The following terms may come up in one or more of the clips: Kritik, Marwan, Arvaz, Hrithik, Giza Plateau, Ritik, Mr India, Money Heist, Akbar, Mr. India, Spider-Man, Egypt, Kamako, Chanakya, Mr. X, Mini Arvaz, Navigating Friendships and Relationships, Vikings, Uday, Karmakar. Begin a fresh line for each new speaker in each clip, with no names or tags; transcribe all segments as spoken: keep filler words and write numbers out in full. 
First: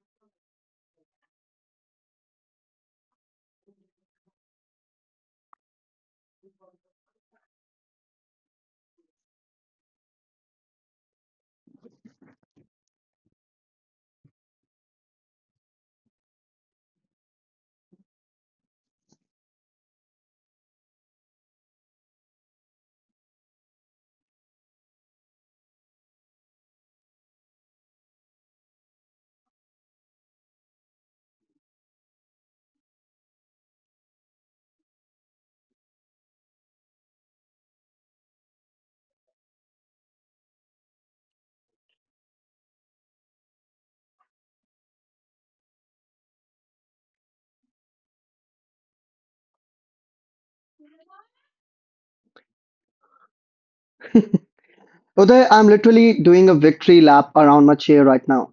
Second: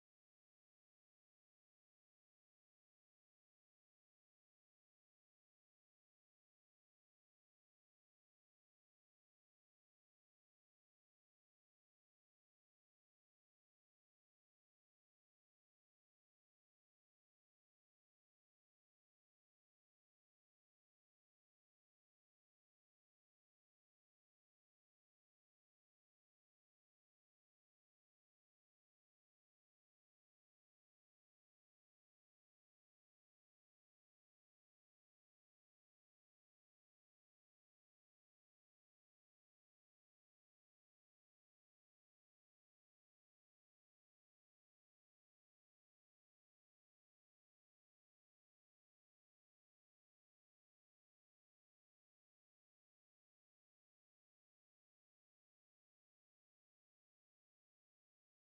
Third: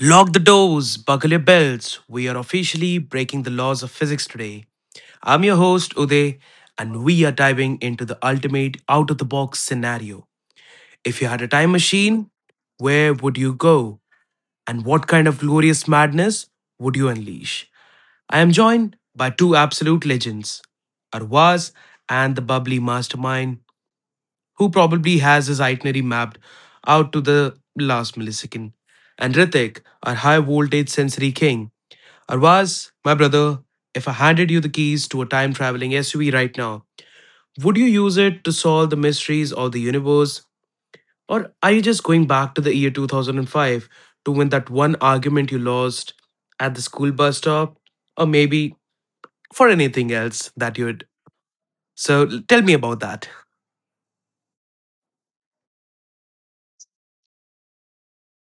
Lock the doors, buckle your belts. We are officially breaking the laws of physics today. I'm your host, Uday, and we are diving into the ultimate out of the box scenario. If you had a time machine, where would you go? And what kind of glorious madness would you unleash? I am joined by two absolute legends, Arwaz and the bubbly mastermind, who probably has his itinerary mapped out to the last millisecond, and Ritik, our high voltage sensory king. Arvaz, my brother, if I handed you the keys to a time traveling S U V right now, would you use it to solve the mysteries of the universe? Or are you just going back to the year two thousand five to win that one argument you lost at the school bus stop? Or maybe for anything else that you'd. So l- tell me about that.
Uday, I'm literally doing a victory lap around my chair right now,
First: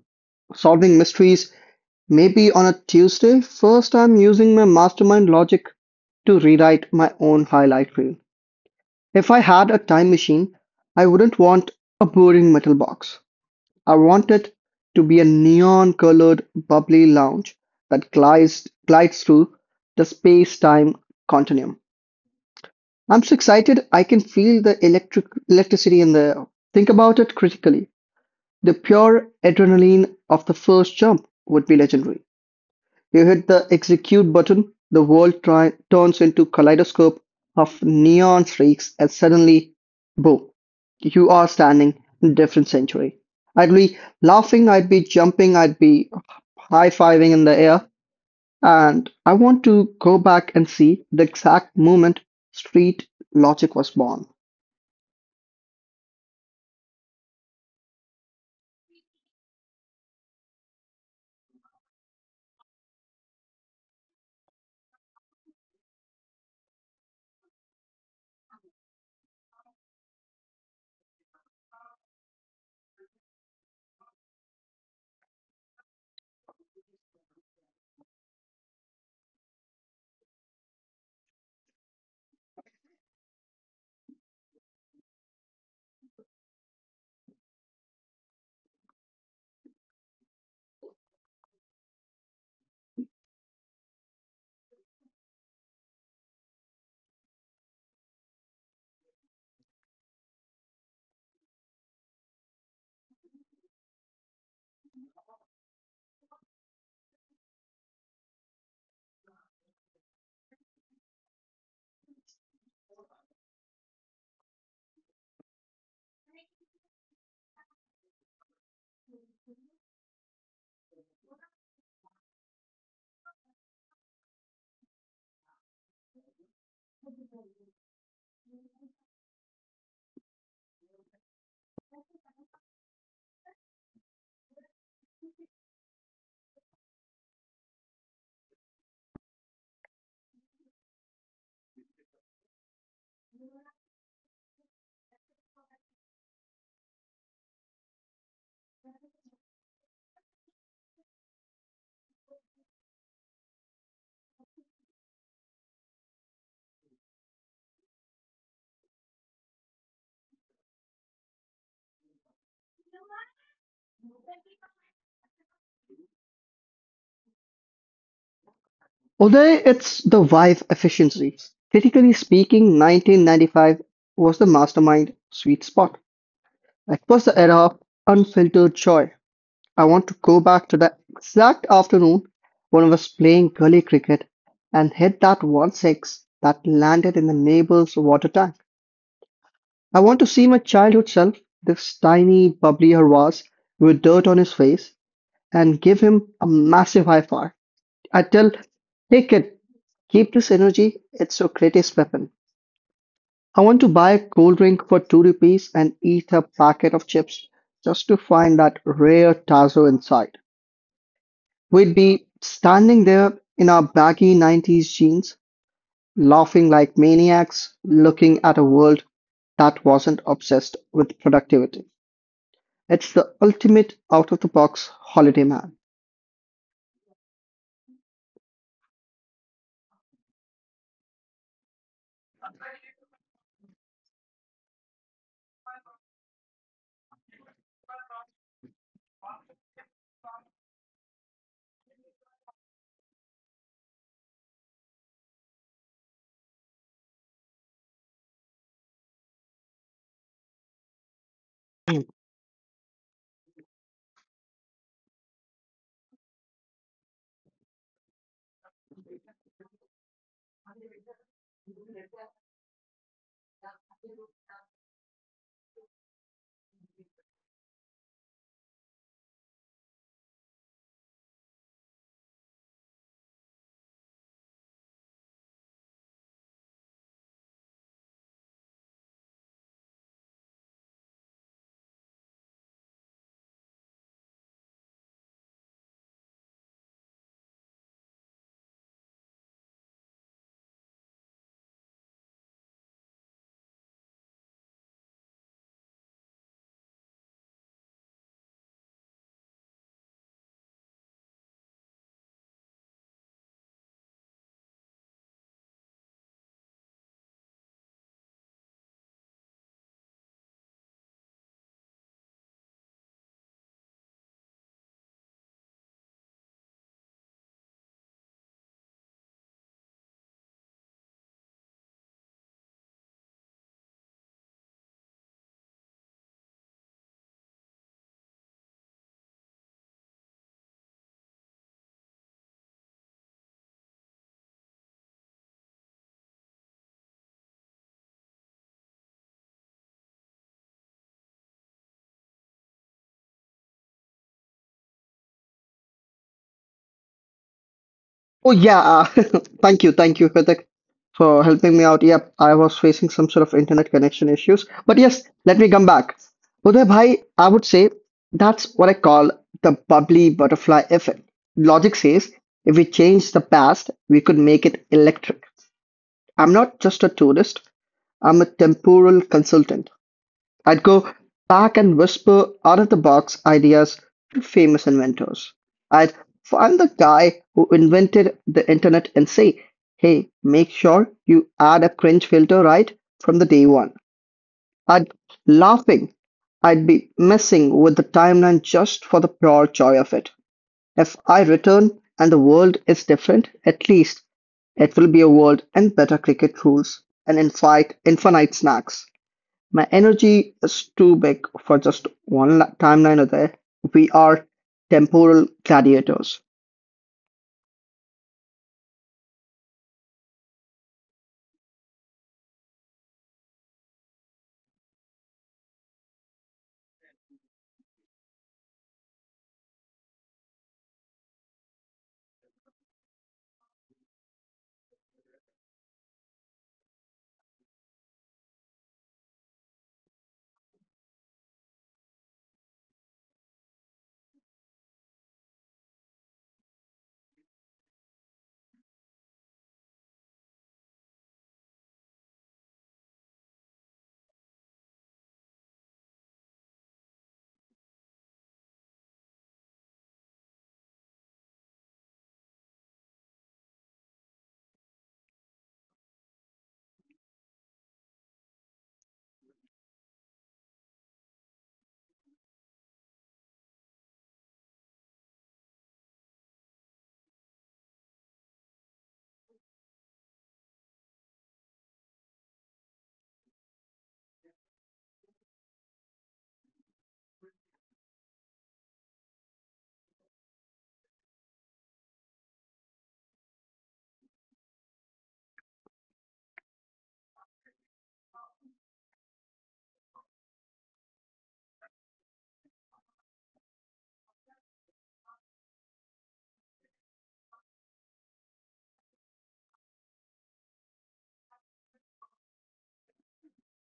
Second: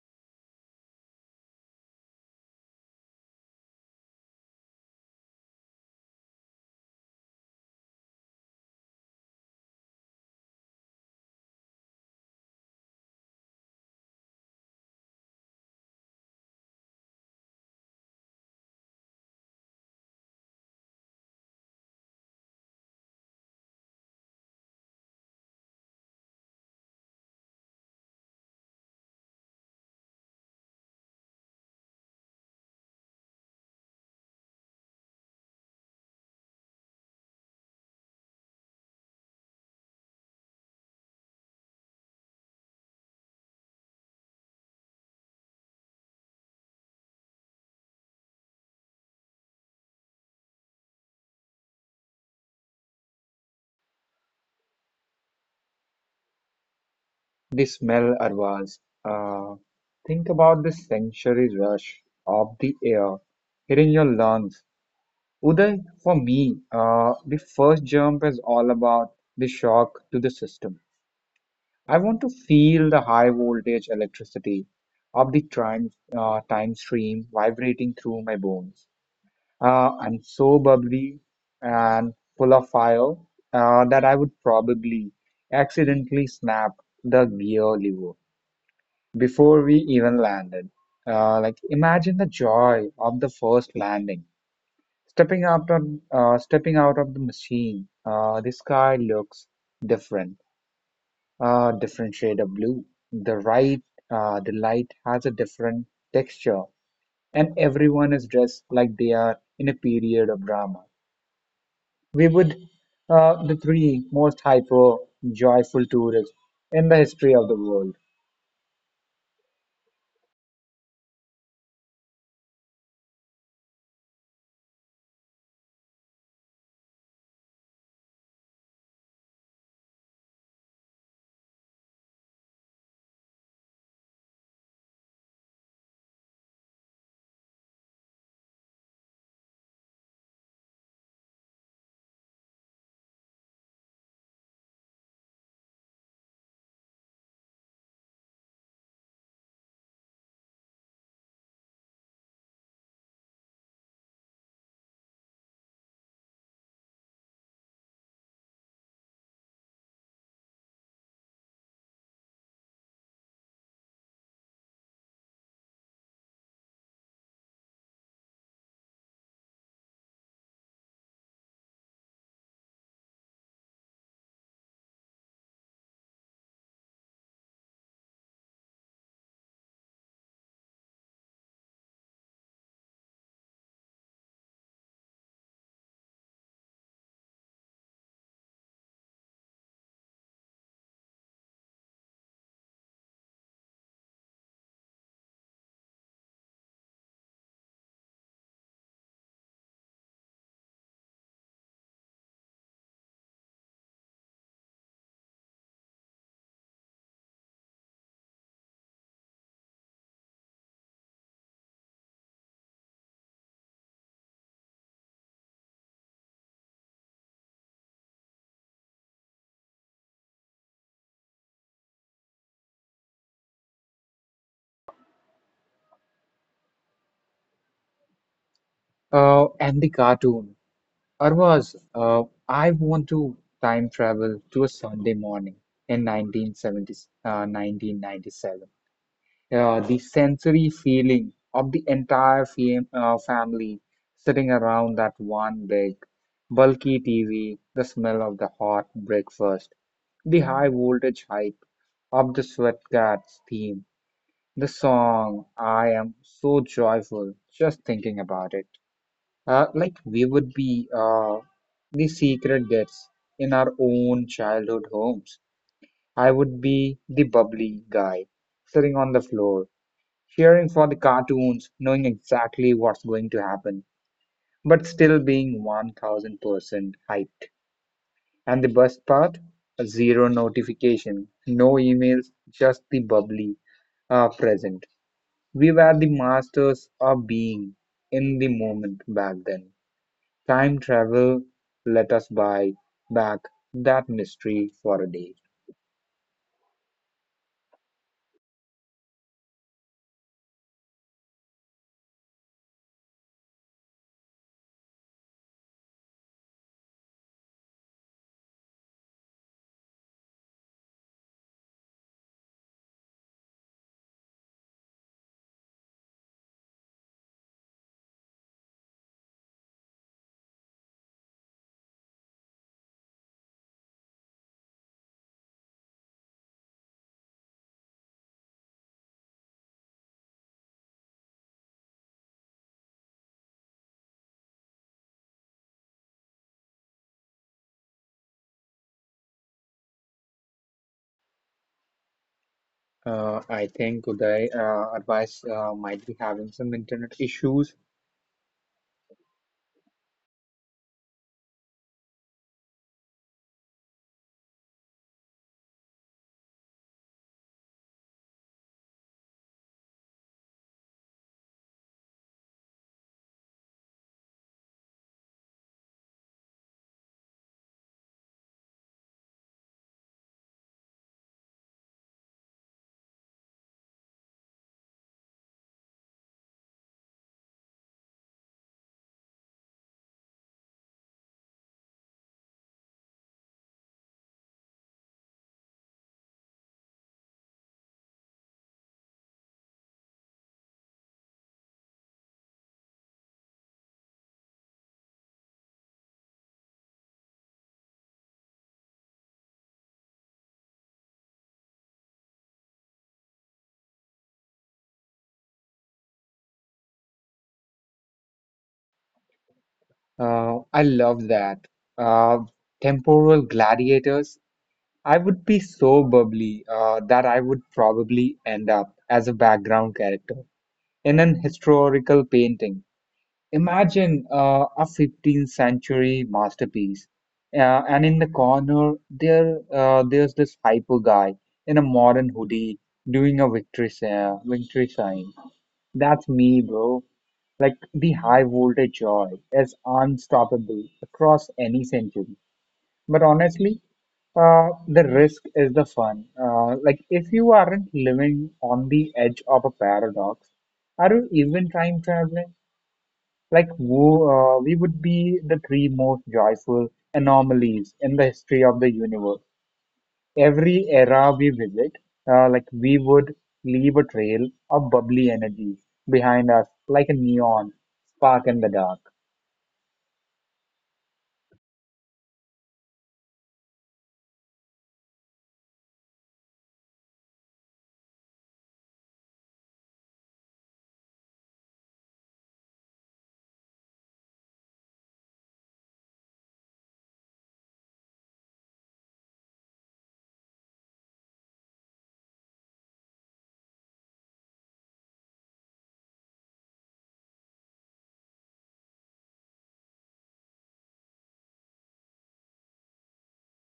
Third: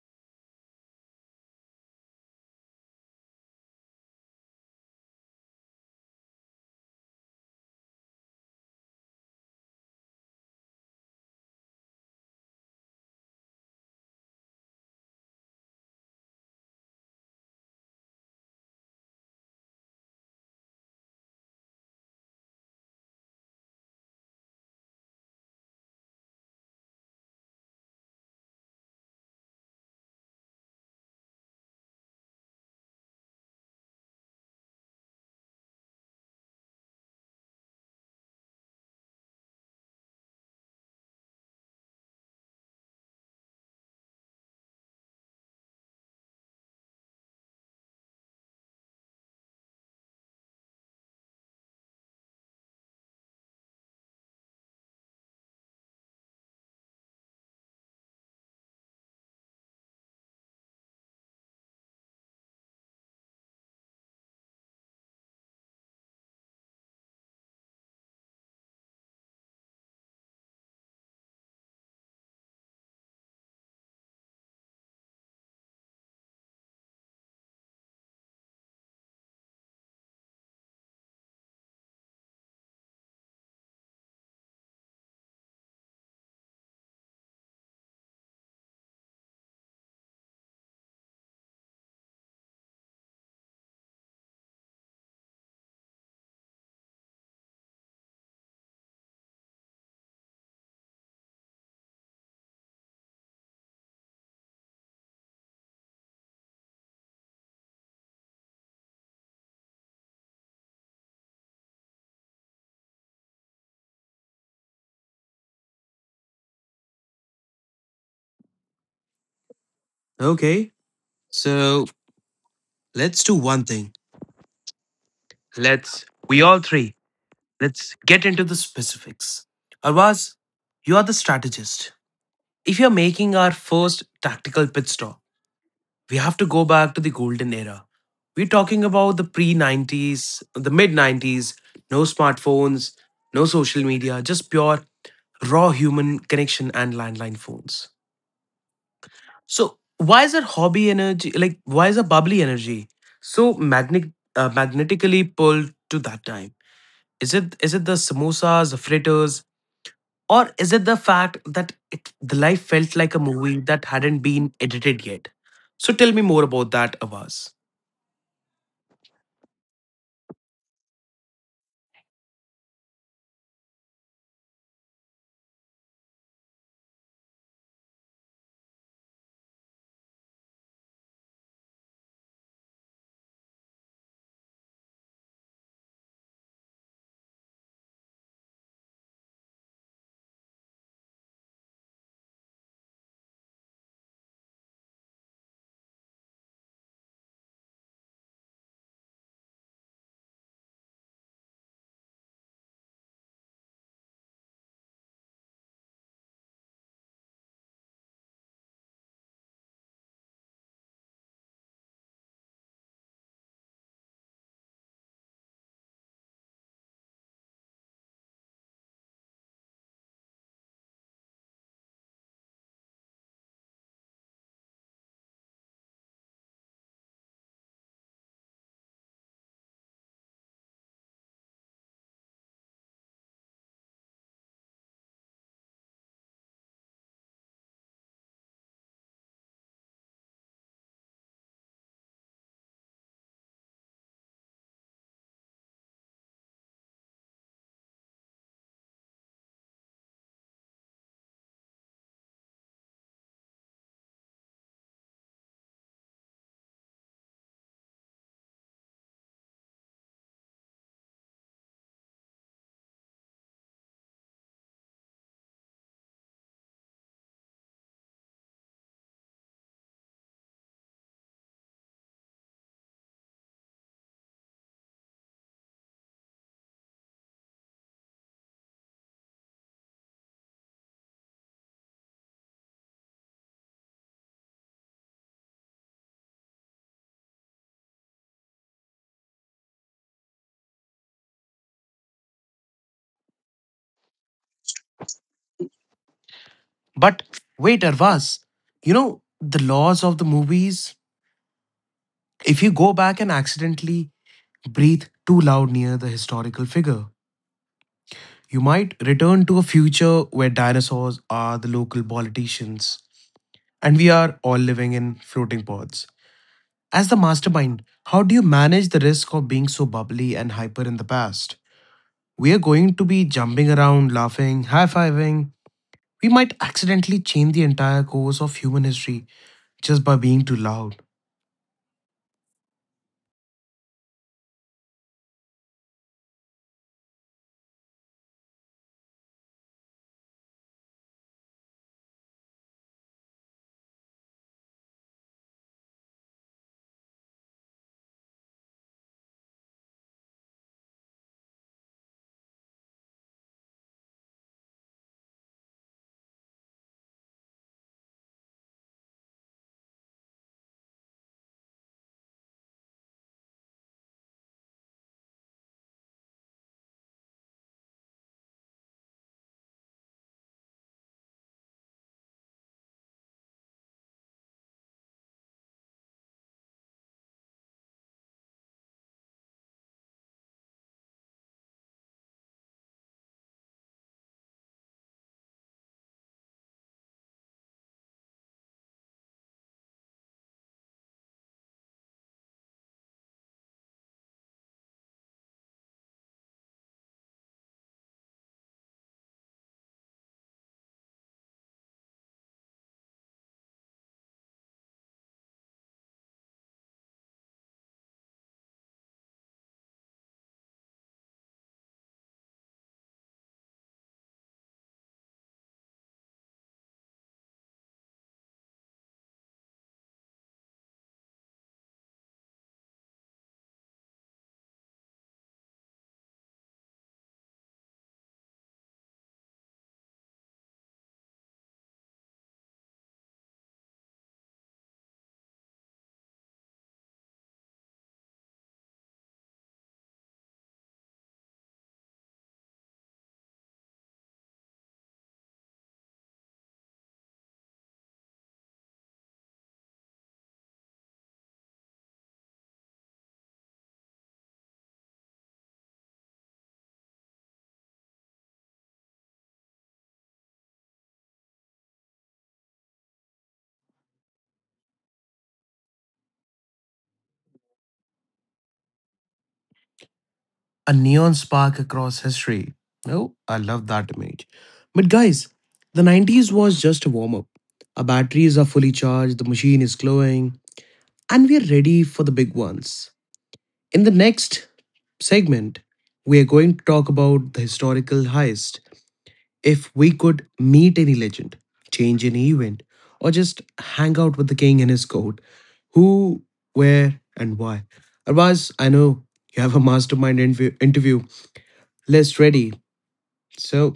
solving mysteries. Maybe on a Tuesday, first I'm using my mastermind logic to rewrite my own highlight reel. If I had a time machine, I wouldn't want a boring metal box. I want it to be a neon colored bubbly lounge that glides, glides through the space time continuum. I'm so excited I can feel the electric electricity in the air. Think about it critically. The pure adrenaline of the first jump would be legendary. You hit the execute button, the world tri- turns into a kaleidoscope of neon streaks, and suddenly, boom, you are standing in a different century. I'd be laughing, I'd be jumping, I'd be high fiving in the air, and I want to go back and see the exact moment street logic was born.
The smell arose, ah, think about the sensory rush of the air hitting your lungs. Uday, for me, uh, the first jump is all about the shock to the system. I want to feel the high voltage electricity of the time, uh, time stream vibrating through my bones. Uh, I'm so bubbly and full of fire uh, that I would probably accidentally snap the gear lever before we even landed. Uh, like imagine the joy of the first landing, stepping out of uh, stepping out of the machine. Uh, the sky looks different, uh, different shade of blue. The right, uh, the light has a different texture, and everyone is dressed like they are in a period of drama. We would, uh, the three most hyper joyful tourists in the history of the world.
Okay, so let's do one thing. Let's, we all three, let's get into the specifics. Arvaz, you are the strategist. If you're making our first tactical pit stop, we have to go back to the golden era. We're talking about the pre nineties, the mid nineties, no smartphones, no social media, just pure raw human connection and landline phones. So, why is our hobby energy, like, why is our bubbly energy so magnet, uh, magnetically pulled to that time? Is it is it the samosas, the fritters, or is it the fact that it, the life felt like a movie that hadn't been edited yet? So tell me more about that, Avaz.
Although it's the wife efficiency, critically speaking, nineteen ninety-five was the mastermind sweet spot. It was the era of unfiltered joy. I want to go back to the exact afternoon when I was playing gully cricket and hit that one six that landed in the neighbor's water tank. I want to see my childhood self, this tiny, bubbly Harwas with dirt on his face, and give him a massive high five. I tell, hey kid, keep this energy, it's your greatest weapon. I want to buy a cold drink for two rupees and eat a packet of chips just to find that rare tazo inside. We'd be standing there in our baggy nineties jeans, laughing like maniacs, looking at a world that wasn't obsessed with productivity. It's the ultimate out of the box holiday man.
Uh, and the cartoon. Arvaz, uh, I want to time travel to a Sunday morning in nineteen seventy, uh, nineteen ninety-seven. Uh, the sensory feeling of the entire fam uh, family sitting around that one big, bulky T V, the smell of the hot breakfast, the high voltage hype of the Sweatcats theme, the song. I am so joyful just thinking about it. Uh, like we would be uh, the secret gets in our own childhood homes. I would be the bubbly guy, sitting on the floor, cheering for the cartoons, knowing exactly what's going to happen, but still being one thousand percent hyped. And the best part? Zero notification, no emails, just the bubbly uh, present. We were the masters of being in the moment back then. Time travel let us buy back that mystery for a day.
But wait, Arvaz, you know, the laws of the movies. If you go back and accidentally breathe too loud near the historical figure, you might return to a future where dinosaurs are the local politicians and we are all living in floating pods. As the mastermind, how do you manage the risk of being so bubbly and hyper in the past? We are going to be jumping around, laughing, high fiving. We might accidentally change the entire course of human history just by being too loud.
Uh, I think Uday, uh, advice uh, might be having some internet issues.
Oh yeah, uh, thank you, thank you, Kritik, for helping me out. Yep, I was facing some sort of internet connection issues, but yes, let me come back. Uday bhai, I would say that's what I call the bubbly butterfly effect. Logic says if we change the past, we could make it electric. I'm not just a tourist, I'm a temporal consultant. I'd go back and whisper out-of-the-box ideas to famous inventors. I'd find the guy who invented the internet and say, hey, make sure you add a cringe filter right from the day one. I'd laughing. I'd be messing with the timeline just for the pure joy of it. If I return and the world is different, at least it will be a world and better cricket rules and infinite, infinite snacks. My energy is too big for just one la- timeline of there. We are temporal gladiators.
Uh, I love that. Uh, Temporal gladiators. I would be so bubbly uh, that I would probably end up as a background character in an historical painting. Imagine uh, a fifteenth century masterpiece, uh, and in the corner there uh, there's this hyper guy in a modern hoodie doing a victory sa- victory sign. That's me, bro. Like the high voltage joy is unstoppable across any century. But honestly, uh, the risk is the fun. Uh, like if you aren't living on the edge of a paradox, are you even time traveling? Like wo- uh, we would be the three most joyful anomalies in the history of the universe. Every era we visit, uh, like we would leave a trail of bubbly energy behind us, like a neon spark in the dark.
A neon spark across history. Oh, I love that image. But guys, the nineties was just a warm up. Our batteries are fully charged, the machine is glowing, and we are ready for the big ones. In the next segment, we are going to talk about the historical heist. If we could meet any legend, change any event, or just hang out with the king and his court, who, where, and why? Otherwise, I know you have a mastermind interview, interview list ready. So,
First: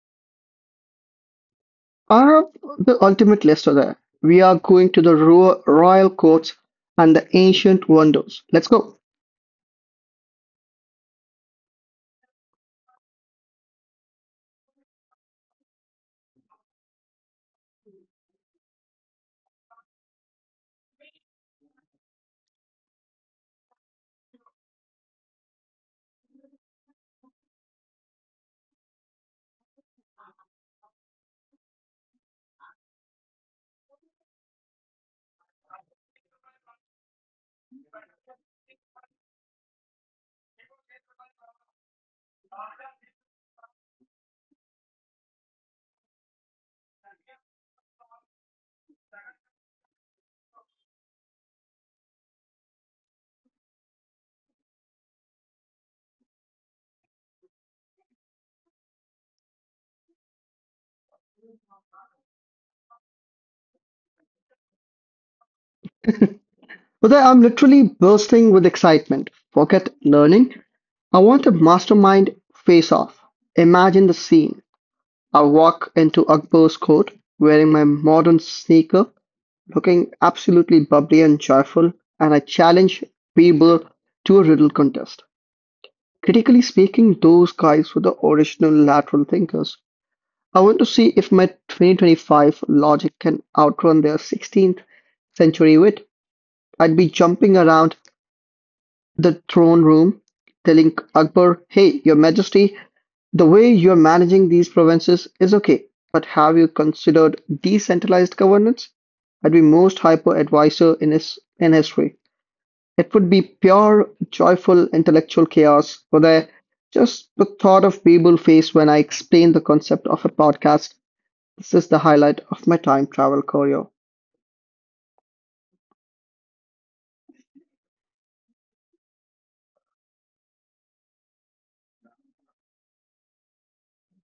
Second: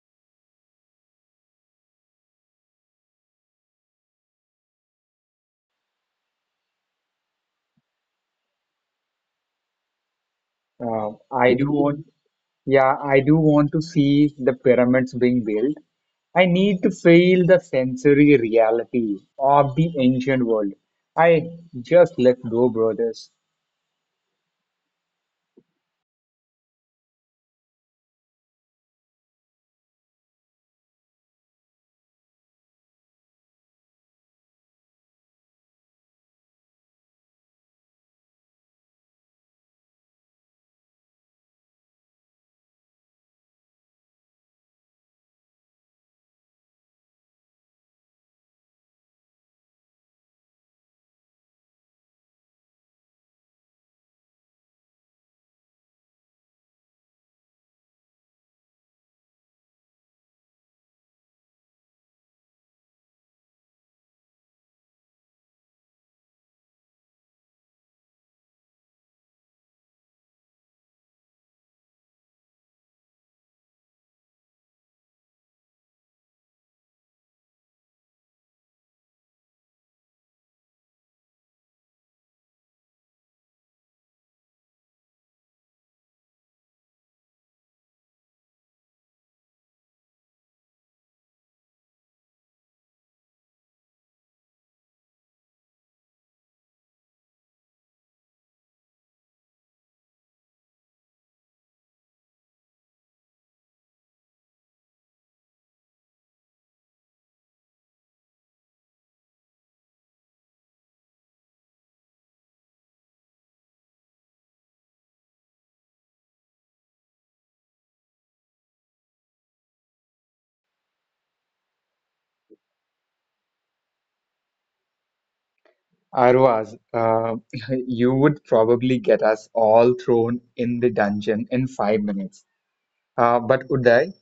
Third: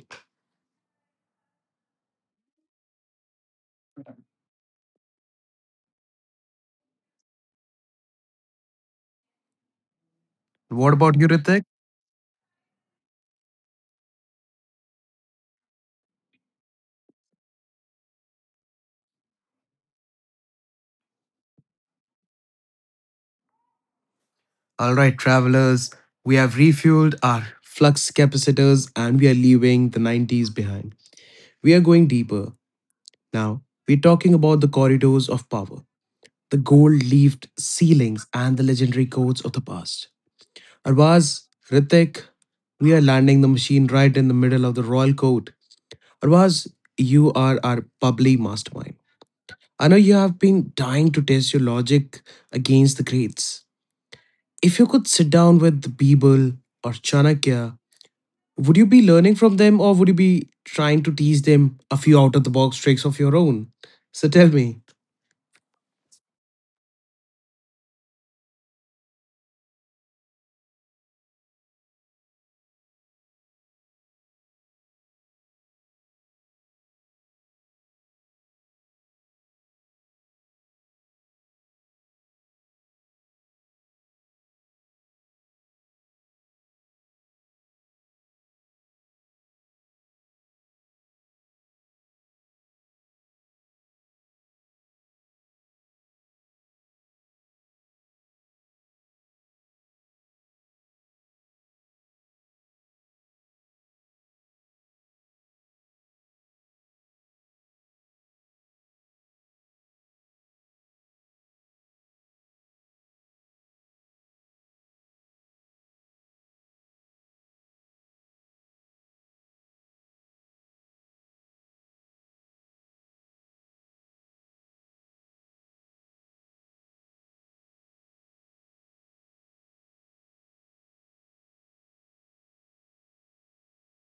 I have the ultimate list of there. We are going to the ro- royal courts and the ancient wonders. Let's go.
what
Uh,
about you,
I
Ritik?
do want, yeah, I do want to see the pyramids being built. I need to feel the sensory reality of the ancient world. I just let go, brothers.
All right, travelers, we have refueled our flux capacitors and we are leaving the nineties behind. We are going deeper. Now, we're talking about the corridors of power, the gold leafed ceilings, and the legendary codes of the past. Arvaz, Ritik, we are landing the machine right in the middle of the royal court. Arvaz, you are our bubbly mastermind. I know you have been dying to test your logic against the greats. If you could sit down with the Bible or Chanakya, would you be learning from them or would you be trying to teach them a few out of the box tricks of your own? So tell me,
Uday, I'm literally bursting with excitement. Forget learning. I want a mastermind face off. Imagine the scene. I walk into Akbar's court wearing my modern sneaker looking absolutely bubbly and joyful, and I challenge people to a riddle contest. Critically speaking, those guys were the original lateral thinkers. I want to see if my twenty twenty-five logic can outrun their sixteenth century wit. I'd be jumping around the throne room, telling Akbar, hey, Your Majesty, the way you're managing these provinces is okay, but have you considered decentralized governance? I'd be most hyper advisor in his in history. It would be pure, joyful intellectual chaos for the just the thought of Babel face when I explain the concept of a podcast. This is the highlight of my time travel choreo.
Arvaz, uh, you would probably get us all thrown in the dungeon in five minutes. Uh, but Uday,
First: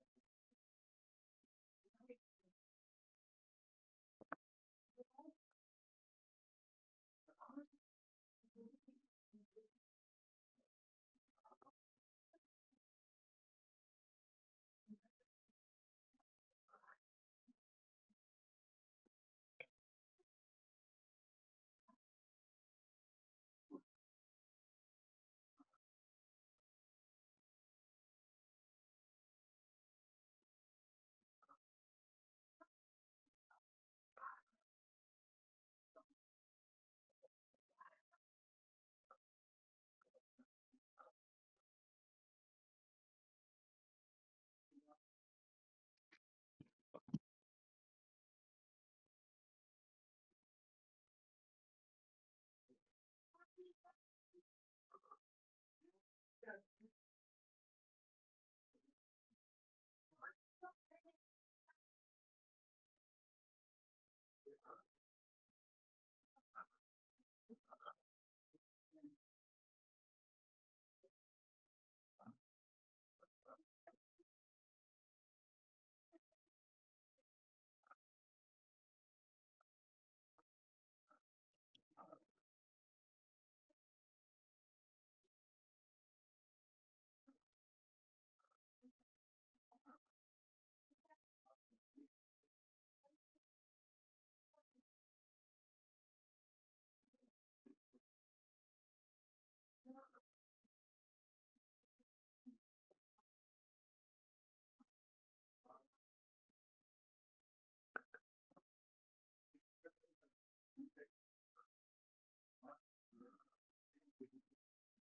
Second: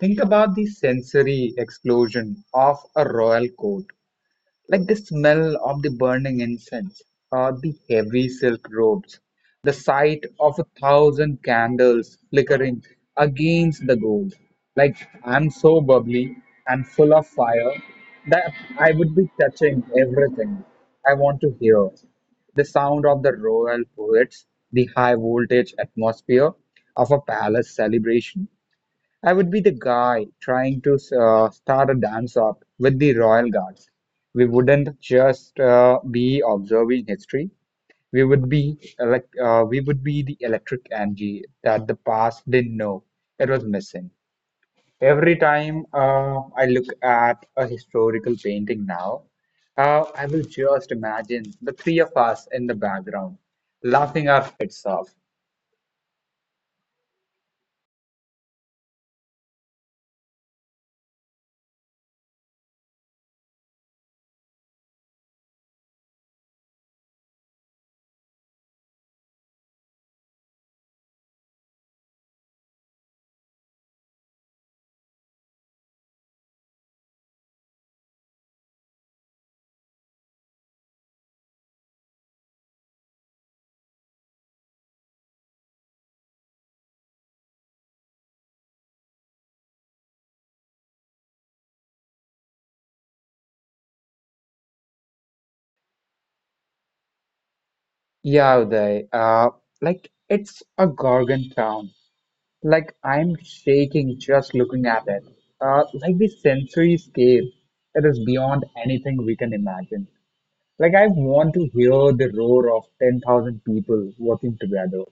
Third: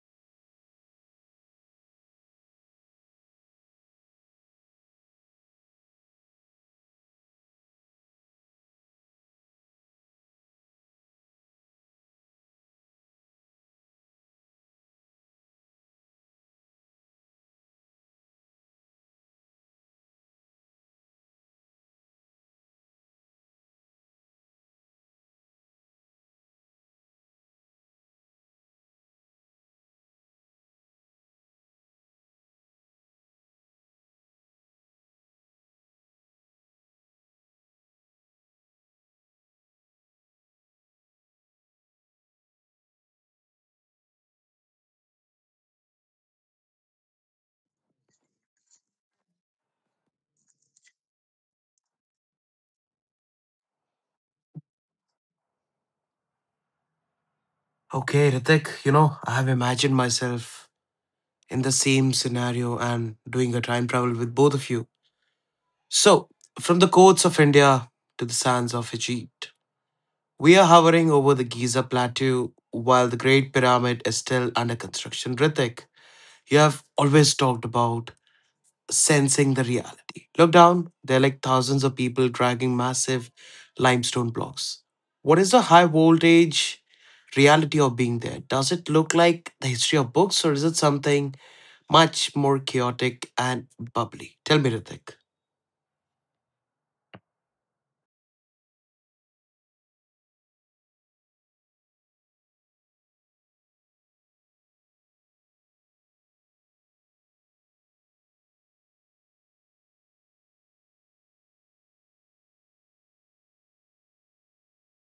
think about the sensory explosion of a royal court. Like the smell of the burning incense, or the heavy silk robes, the sight of a thousand candles flickering against the gold. Like I'm so bubbly and full of fire that I would be touching everything. I want to hear the sound of the royal poets, the high voltage atmosphere of a palace celebration. I would be the guy trying to uh, start a dance up with the Royal Guards. We wouldn't just uh, be observing history. We would be elect uh, we would be the electric energy that the past didn't know it was missing. Every time uh, I look at a historical painting now, uh, I will just imagine the three of us in the background laughing our heads off.
Okay, Ritik, you know, I have imagined myself in the same scenario and doing a time travel with both of you. So, from the coasts of India to the sands of Egypt, we are hovering over the Giza Plateau while the Great Pyramid is still under construction. Ritik, you have always talked about sensing the reality. Look down, there are like thousands of people dragging massive limestone blocks. What is the high voltage reality of being there? Does it look like the history of books or is it something much more chaotic and bubbly? Tell me, Ritik.
Yeah, Uday, uh, like it's a Gorgon town. Like I'm shaking just looking at it. Uh, like the sensory-scape, it is beyond anything we can imagine. Like I want to hear the roar of ten thousand people working together.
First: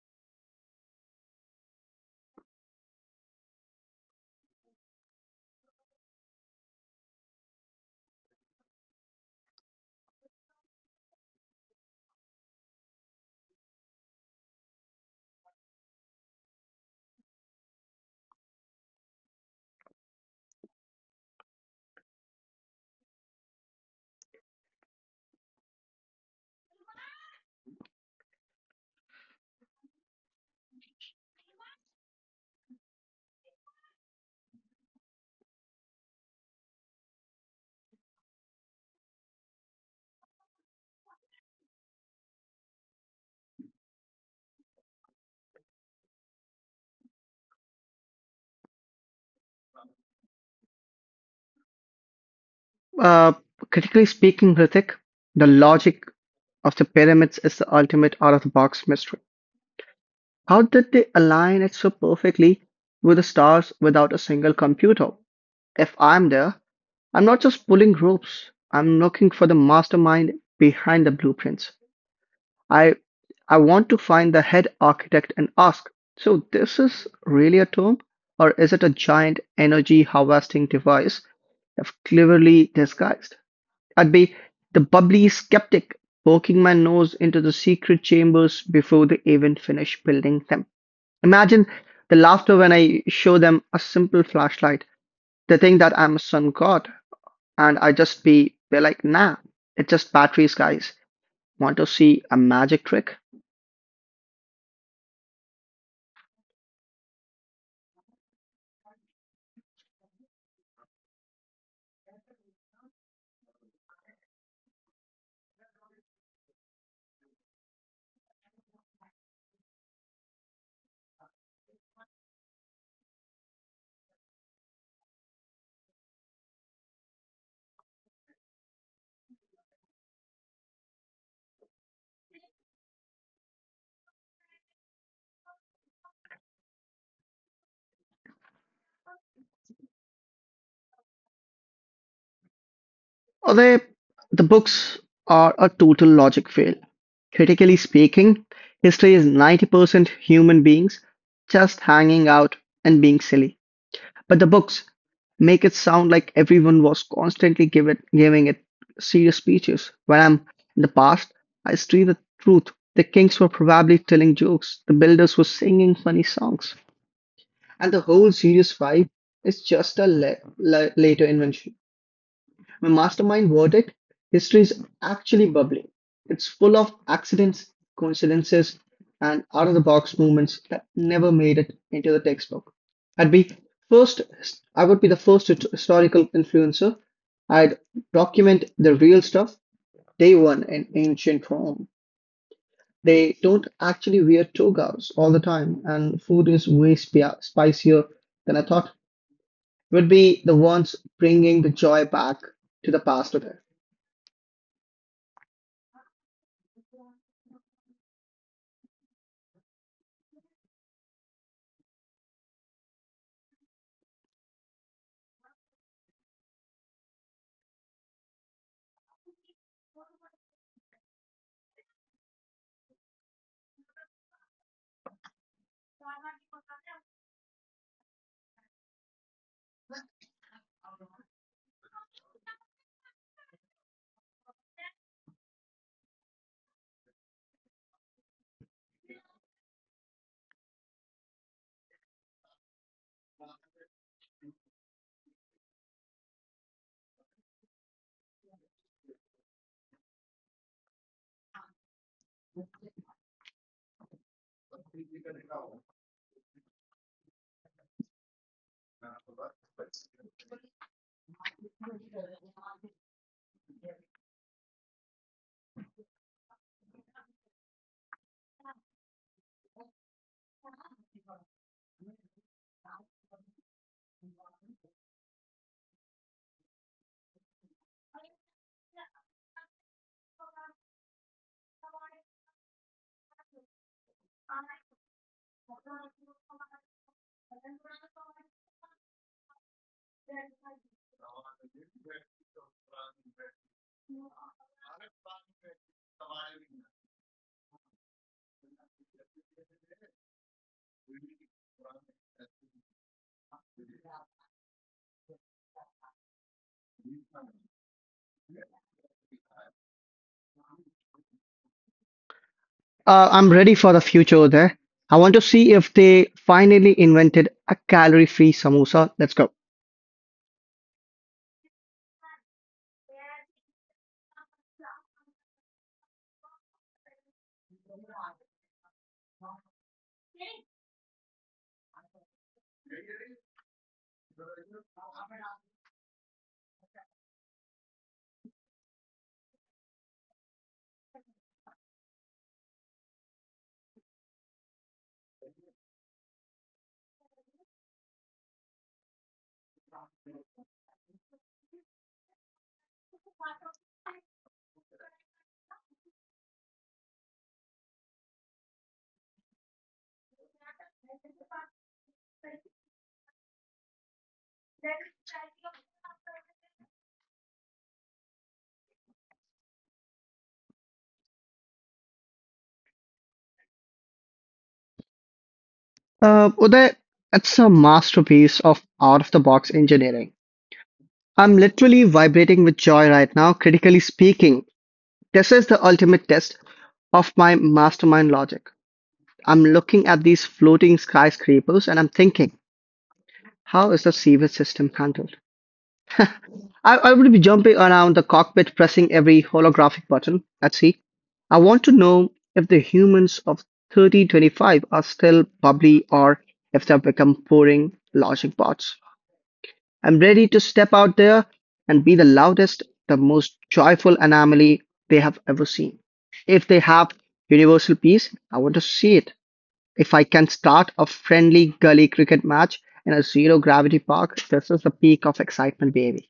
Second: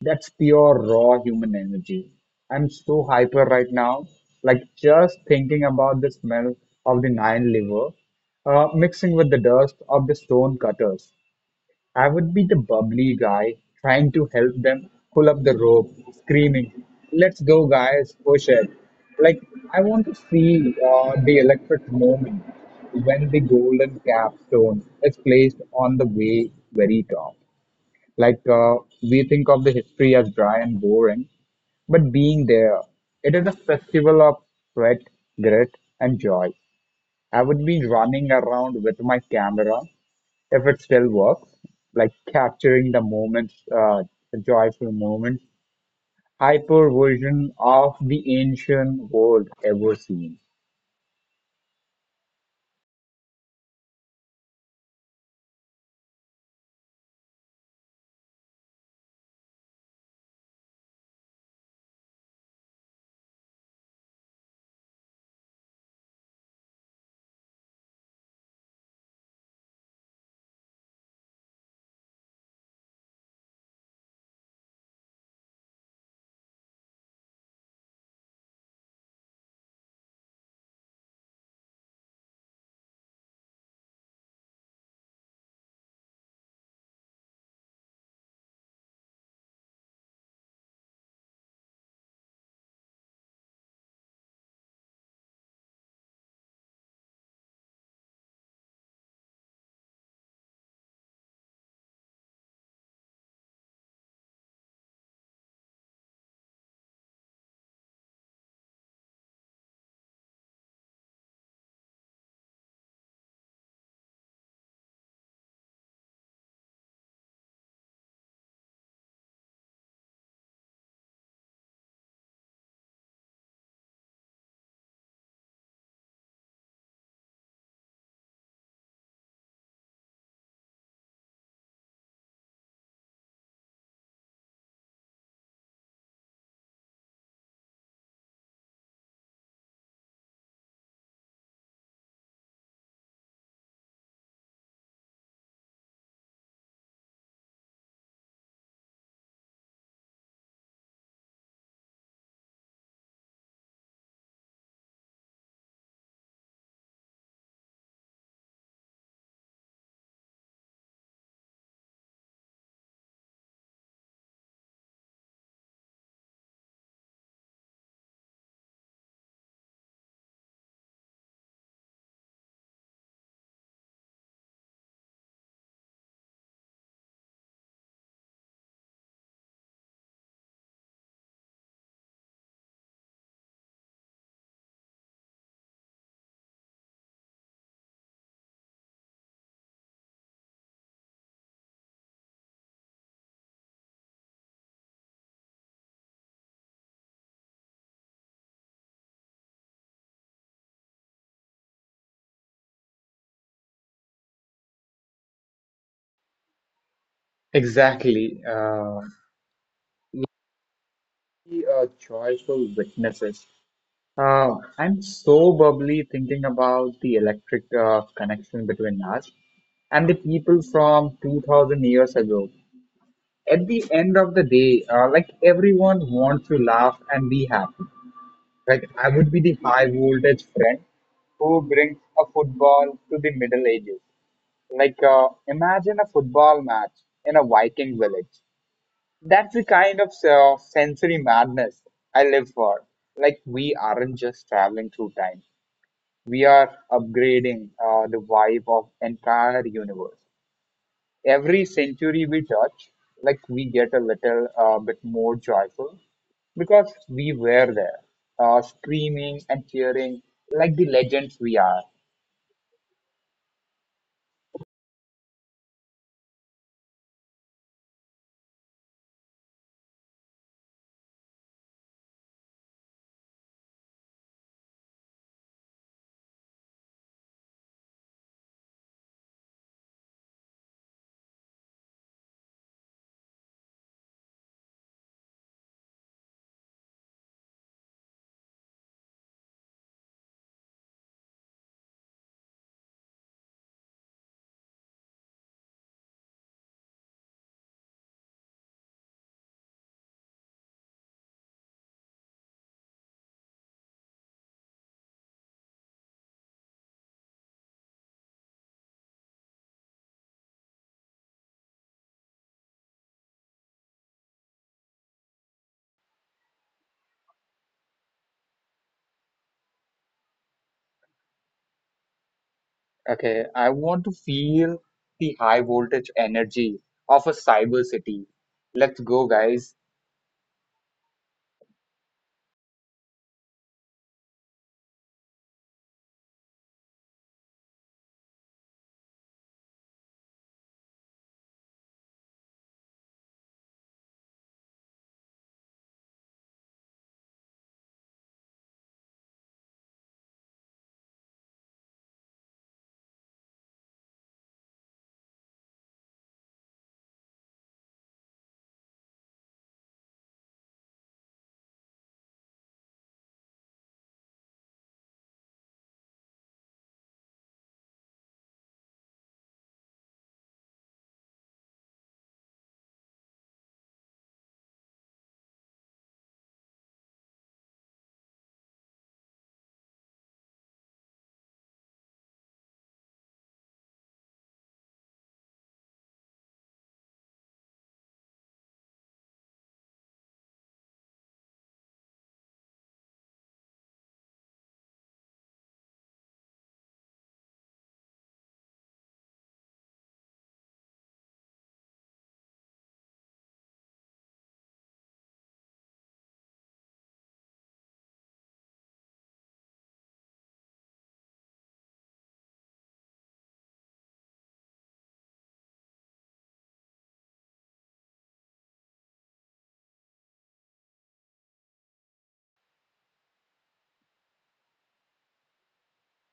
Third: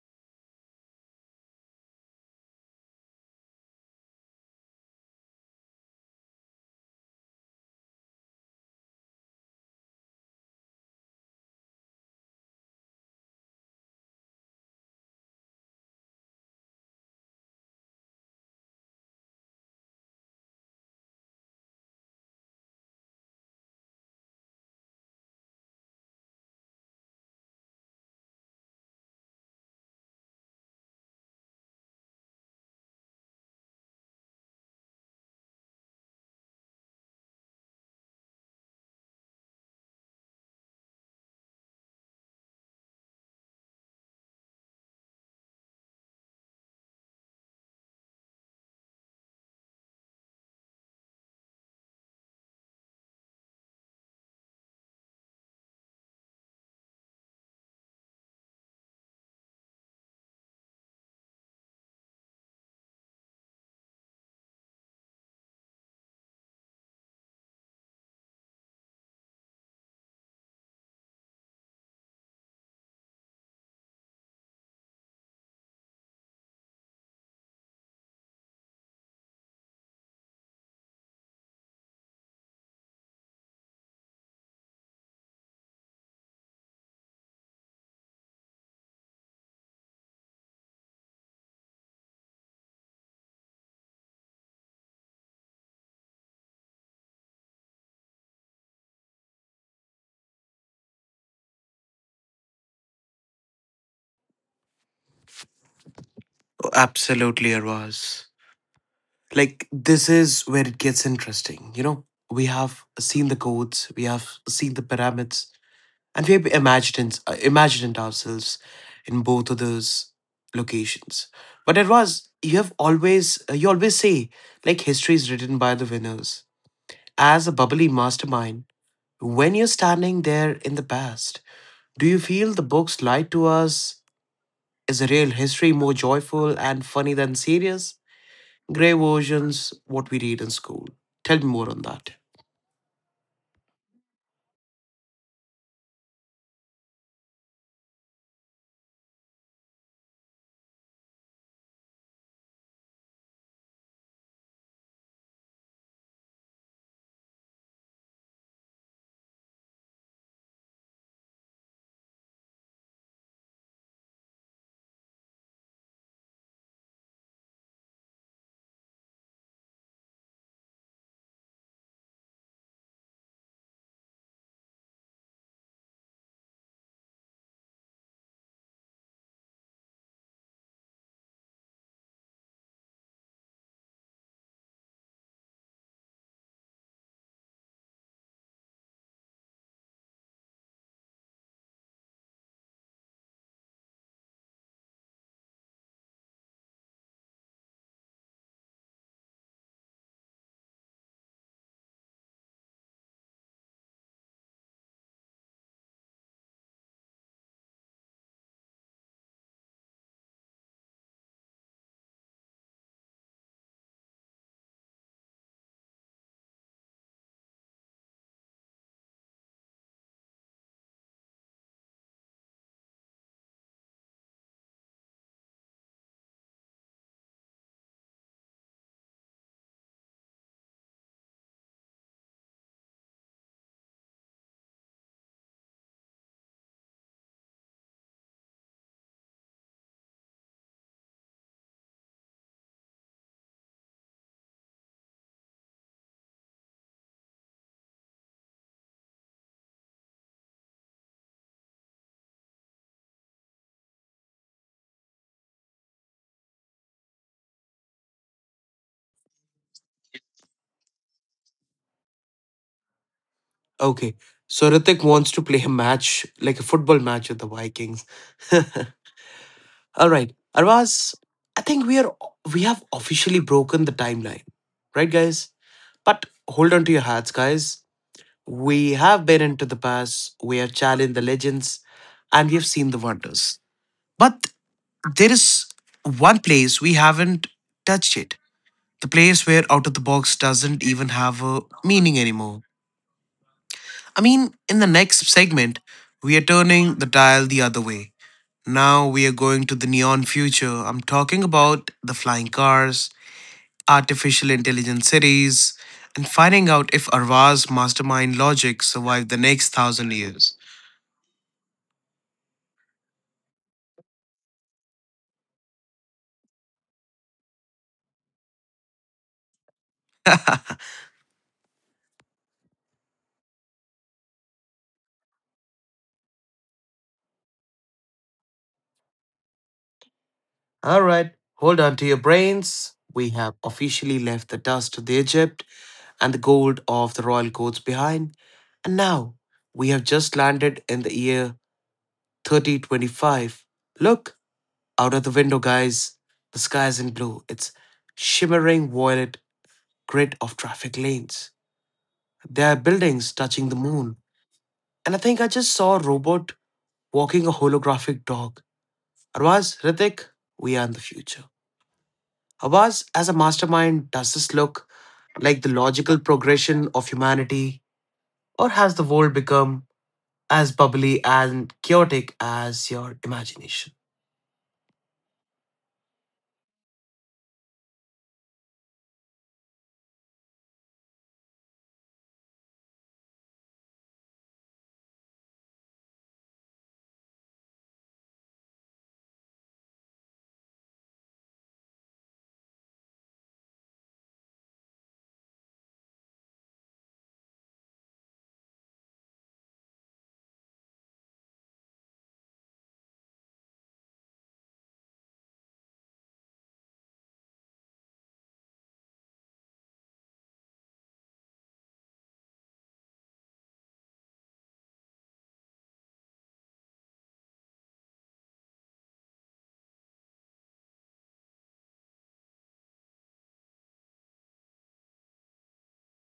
That's pure raw human energy. I'm so hyper right now. Like just thinking about the smell of the nine liver, uh, mixing with the dust of the stone cutters. I would be the bubbly guy trying to help them pull up the rope, screaming, "Let's go, guys, push it." Like, I want to see uh, the electric moment when the golden capstone is placed on the way very top. Like, uh, we think of the history as dry and boring, but being there, it is a festival of sweat, grit, and joy. I would be running around with my camera if it still works, like capturing the moments, uh, the joyful moments, hyper version of the ancient world ever seen.
Uh, Critically speaking, Hrithik, the logic of the pyramids is the ultimate out of the box mystery. How did they align it so perfectly with the stars without a single computer? If I'm there, I'm not just pulling ropes. I'm looking for the mastermind behind the blueprints. I I want to find the head architect and ask, so this is really a tomb or is it a giant energy harvesting device that's cleverly disguised? I'd be the bubbly skeptic poking my nose into the secret chambers before they even finish building them. Imagine the laughter when I show them a simple flashlight. They think that I'm a sun god and I just be be like, nah, it's just batteries, guys. Want to see a magic trick?
Oh, absolutely, Arvaz. Like, this is where it gets interesting. You know, we have seen the codes, we have seen the pyramids, and we have imagined uh, imagined ourselves in both of those locations, but it was, you have always uh, you always say, like, history is written by the winners. As a bubbly mastermind, when you're standing there in the past, do you feel the books lied to us? Is the real history more joyful and funny than serious grey versions, what we read in school? Tell me more on that.
Or they the books are a total logic fail. Critically speaking, history is ninety percent human beings just hanging out and being silly. But the books make it sound like everyone was constantly give it, giving it serious speeches. When I'm in the past, I see the truth. The kings were probably telling jokes. The builders were singing funny songs. And the whole Series five is just a la- la- later invention. My mastermind verdict history is actually bubbling. It's full of accidents, coincidences, and out of the box movements that never made it into the textbook. I'd be first, I would be the first hist- historical influencer. I'd document the real stuff, day one in ancient Rome. They don't actually wear togas all the time, and food is way spi- spicier than I thought would be the ones bringing the joy back to the past there.
Exactly. Uh, be a joyful witnesses. Uh, I'm so bubbly thinking about the electric uh, connection between us and the people from two thousand years ago. At the end of the day, uh, like everyone wants to laugh and be happy. Like I would be the high voltage friend who brings a football to the Middle Ages. Like uh, imagine a football match in a Viking village. That's the kind of uh, sensory madness I live for. Like we aren't just traveling through time; we are upgrading uh, the vibe of entire universe every century we touch, like we get a little uh, bit more joyful because we were there, uh, screaming and cheering like the legends we are.
Okay. So Ritik wants to play a match, like a football match with the Vikings. All right. Arvaz, I think we are we have officially broken the timeline. Right, guys? But hold on to your hats, guys. We have been into the past, we have challenged the legends, and we have seen the wonders. But there is one place we haven't touched it, the place where out of the box doesn't even have a meaning anymore. I mean, in the next segment, we are turning the dial the other way. Now we are going to the neon future. I'm talking about the flying cars, artificial intelligence cities, and finding out if Arva's mastermind logic survived the next thousand years.
Uh, I'm ready for the future there. I want to see if they finally invented a calorie-free samosa. Let's go.
Okay, I want to feel the high voltage energy of a cyber city. Let's go, guys.
All right, hold on to your brains. We have officially left the dust of the Egypt and the gold of the royal courts behind, and now we have just landed in the year thirty twenty-five. Look out of the window, guys. The sky is in blue. It's shimmering violet grid of traffic lanes. There are buildings touching the moon, and I think I just saw a robot walking a holographic dog. Arvaz, Ritik, we are in the future. Arvaz, as a mastermind, does this look like the logical progression of humanity, or has the world become as bubbly and chaotic as your imagination?
Uh, Uday, that's a masterpiece of out-of-the-box engineering. I'm literally vibrating with joy right now, critically speaking. This is the ultimate test of my mastermind logic. I'm looking at these floating skyscrapers and I'm thinking, how is the sewage system handled? I, I would be jumping around the cockpit pressing every holographic button at sea. I want to know if the humans of thirty twenty-five are still bubbly or if they've become boring logic bots. I'm ready to step out there and be the loudest, the most joyful anomaly they have ever seen. If they have universal peace, I want to see it. If I can start a friendly gully cricket match in a zero gravity park, this is the peak of excitement, baby.